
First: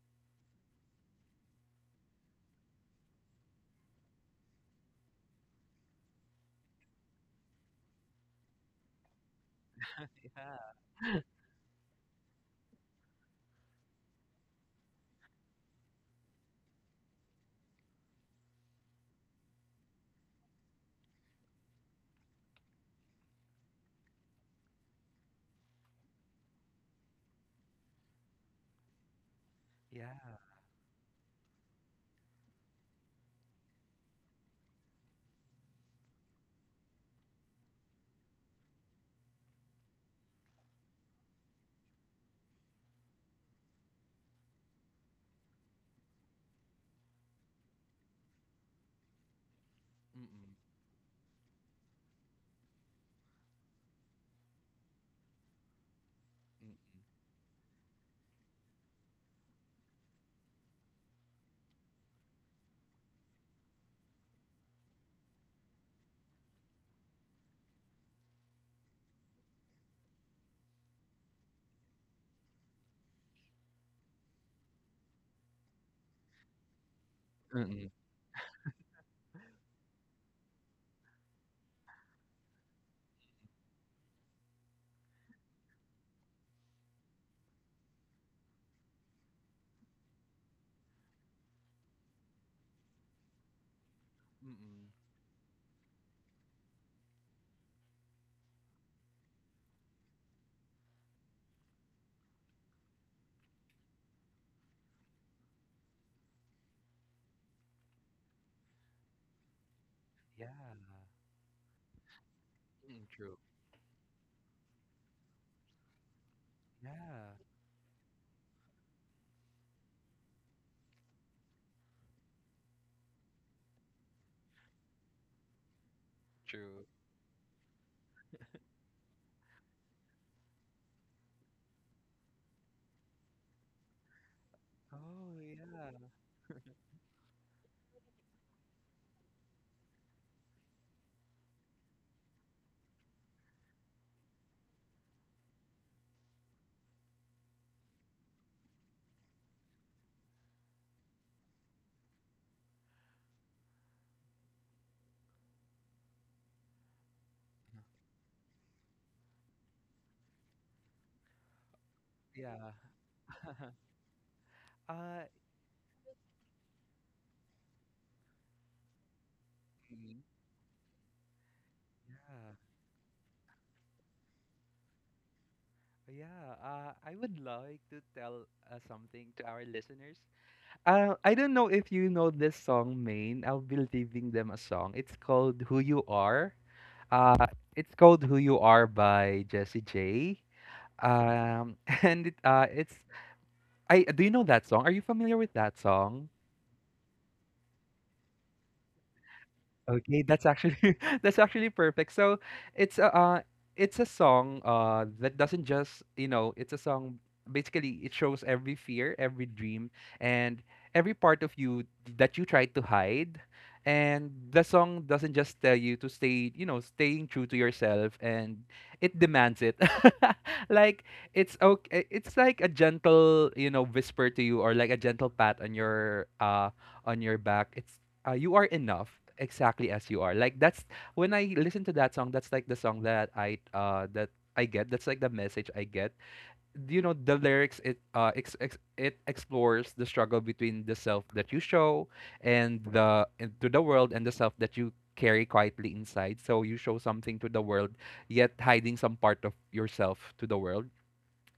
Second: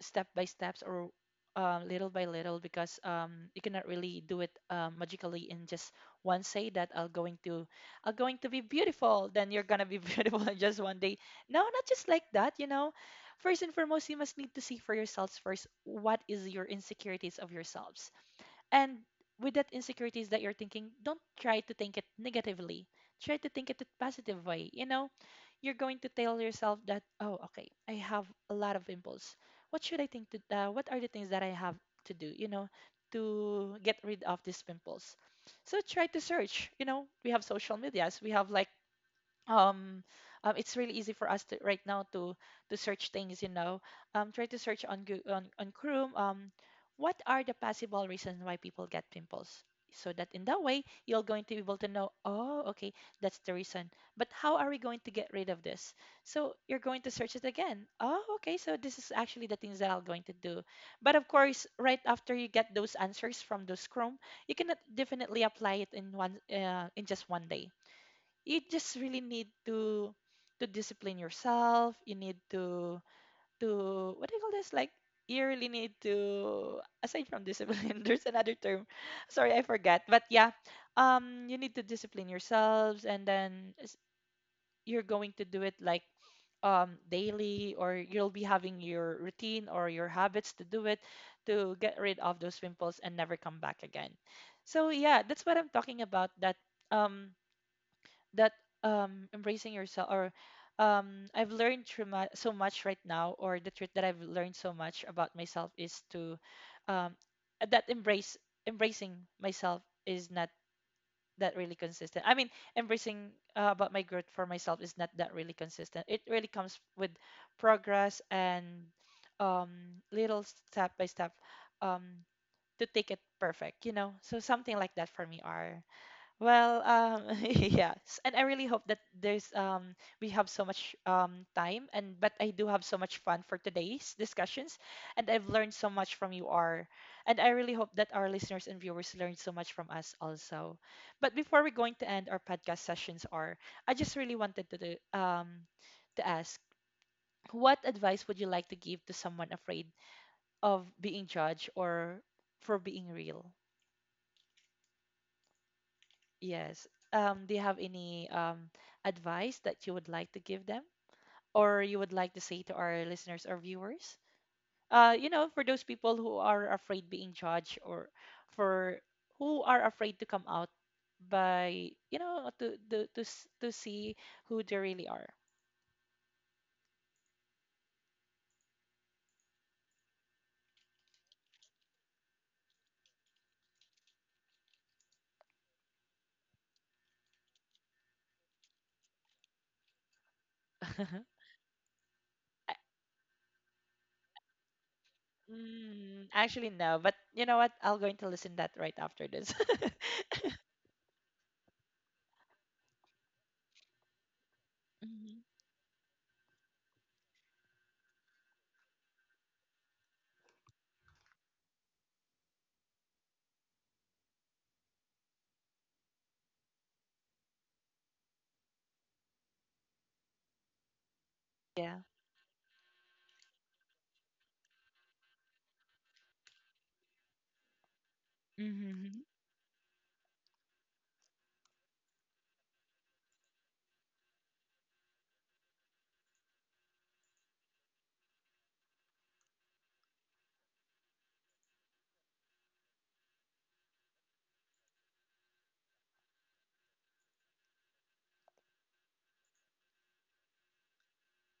Speaker 1: step by steps or um, little by little, because um, you cannot really do it um, magically in just one say that I'm going to I'm going to be beautiful then you're gonna be beautiful in just one day. No, not just like that, you know. First and foremost, you must need to see for yourselves first what is your insecurities of yourselves. And with that insecurities that you're thinking, don't try to think it negatively. Try to think it in a positive way. You know, you're going to tell yourself that, oh, okay, I have a lot of impulse. What should
Speaker 2: Yeah.
Speaker 1: I think to? Uh, what are the things that I have to do? You know, to get rid of these pimples. So try to search. You know, we have social medias. We have like um, um, it's really easy for us to right now to to search things you know um, Try to search on Goo- on, on chrome, um, what are the possible reasons why people get pimples, so that in that
Speaker 2: Mm-mm.
Speaker 1: way you're going to be able to know, oh, okay, that's the reason. But how are we going to get rid of this? So you're going to search it again. Oh, okay, so this is actually the things that I'm going to do. But of course, right after you get those answers from those chrome, you cannot definitely apply it in one uh, in just one day. You just really need to to discipline yourself. You need to to what do you call this, like, you really need to, aside from
Speaker 2: Mm-mm. Mm-mm.
Speaker 1: discipline, there's another term. Sorry, I forgot, but yeah, um you need to discipline yourselves, and then s- you're going to do it like, um daily, or you'll be having your routine or your habits to do it, to get rid of those pimples and never come back again.
Speaker 2: Mm-mm.
Speaker 1: So yeah, that's what I'm talking about, that um that um embracing yourself, or um I've learned through mu so much right now, or the truth that I've learned so much about myself is to um that embrace embracing myself is not
Speaker 2: Yeah.
Speaker 1: that really consistent. I mean,
Speaker 2: Mm,
Speaker 1: embracing
Speaker 2: true.
Speaker 1: uh, about my growth for myself is not that really consistent. It really comes with
Speaker 2: Yeah.
Speaker 1: progress and um little step by step, um to take it perfect, you know. So something like that for me are, well,
Speaker 2: True.
Speaker 1: um, yes, and I really hope that there's um we have so much um time, and but I do have so much fun for today's discussions, and I've
Speaker 2: Oh,
Speaker 1: learned so
Speaker 2: yeah.
Speaker 1: much from you, R, and I really hope that our listeners and viewers learned so much from us also. But before we're going to end our podcast sessions, R, I just really wanted to do, um to ask, what advice would you like to give to someone afraid of being judged or for being real? Yes. Um, do you have any um, advice that you would like to give them, or you would like to say to
Speaker 2: Yeah.
Speaker 1: our listeners or viewers? Uh,
Speaker 2: Uh,
Speaker 1: you know, for those people who are afraid being judged or for who are afraid to
Speaker 2: mhm.
Speaker 1: come out by, you know,
Speaker 2: Yeah,
Speaker 1: to to to, s- to see who they really are.
Speaker 2: yeah. Uh, I would like to tell uh, something to our listeners. Uh, I don't know if you know this song, Main. I'll be leaving them a song. It's called "Who You Are." Uh, it's called "Who You Are" by Jessie J. Um, and it, uh,
Speaker 1: I-
Speaker 2: it's I. Do you know that song? Are you familiar with that
Speaker 1: Mm,
Speaker 2: song?
Speaker 1: actually, no, but you know what? I will going to listen that right after this.
Speaker 2: Okay, that's actually that's actually perfect. So it's a uh, it's a song uh that
Speaker 1: Mhm.
Speaker 2: doesn't just, you know, it's a song basically, it shows every fear, every dream, and every part of you that you try to hide. And the song doesn't just tell you to stay, you know, staying true to yourself, and it demands it. Like, it's
Speaker 1: Yeah.
Speaker 2: okay, it's like a gentle, you know, whisper to you, or like a gentle pat on your uh on your back. It's uh, you are enough
Speaker 1: Mm-hmm.
Speaker 2: exactly as you are. Like, that's when I listen to that song, that's like the song that i uh that I get, that's like the message I get. You know, the lyrics, it uh ex- ex- it explores the struggle between the self that you show and the and to the world, and the self that you carry quietly inside. So you show something to the world, yet hiding some part of yourself to the world.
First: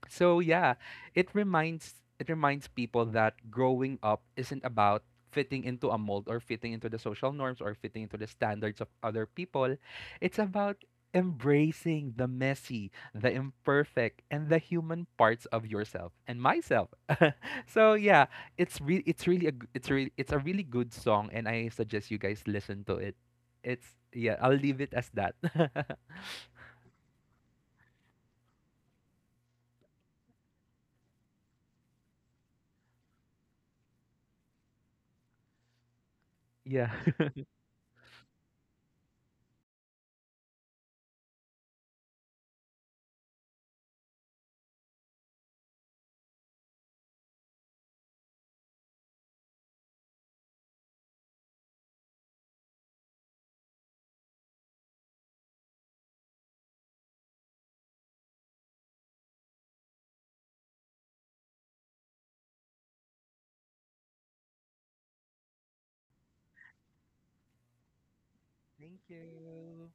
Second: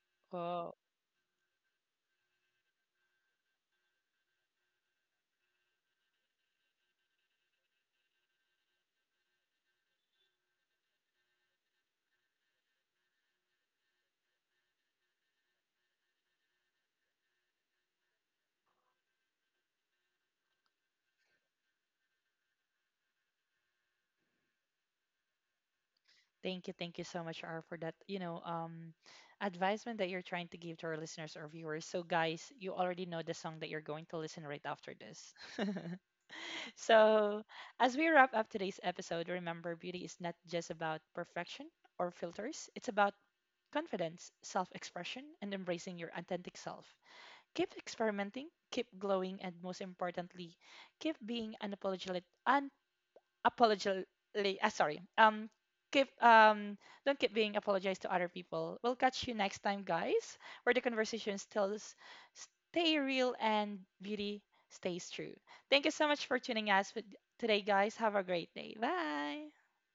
Speaker 2: So yeah,
Speaker 1: Wow.
Speaker 2: it reminds it reminds people that growing up isn't about fitting into a mold, or fitting into the social norms, or fitting into the standards of other people. It's about embracing the messy, the imperfect, and the human parts of yourself and myself. So yeah, it's re- it's really a g- it's really it's a really good song, and I suggest you guys listen to it. It's, yeah, I'll leave it as that.
Speaker 1: Thank you, thank you so much, R, for that. You know, um, advisement that you're trying to give to our listeners or viewers. So, guys, you already know the song that you're going to listen right after this.
Speaker 2: Yeah.
Speaker 1: So, as we wrap up today's episode, remember, beauty is not just about perfection or filters. It's about confidence, self-expression, and embracing your authentic self. Keep experimenting, keep glowing, and most importantly, keep being unapologetic, apologize. Uh, sorry. Um, keep, um, don't keep being apologized to other people. We'll catch you next time, guys, where the conversation still s- stay real and beauty stays true. Thank you so much for tuning us with today, guys. Have a great day.
Speaker 2: Thank
Speaker 1: Bye.
Speaker 2: you.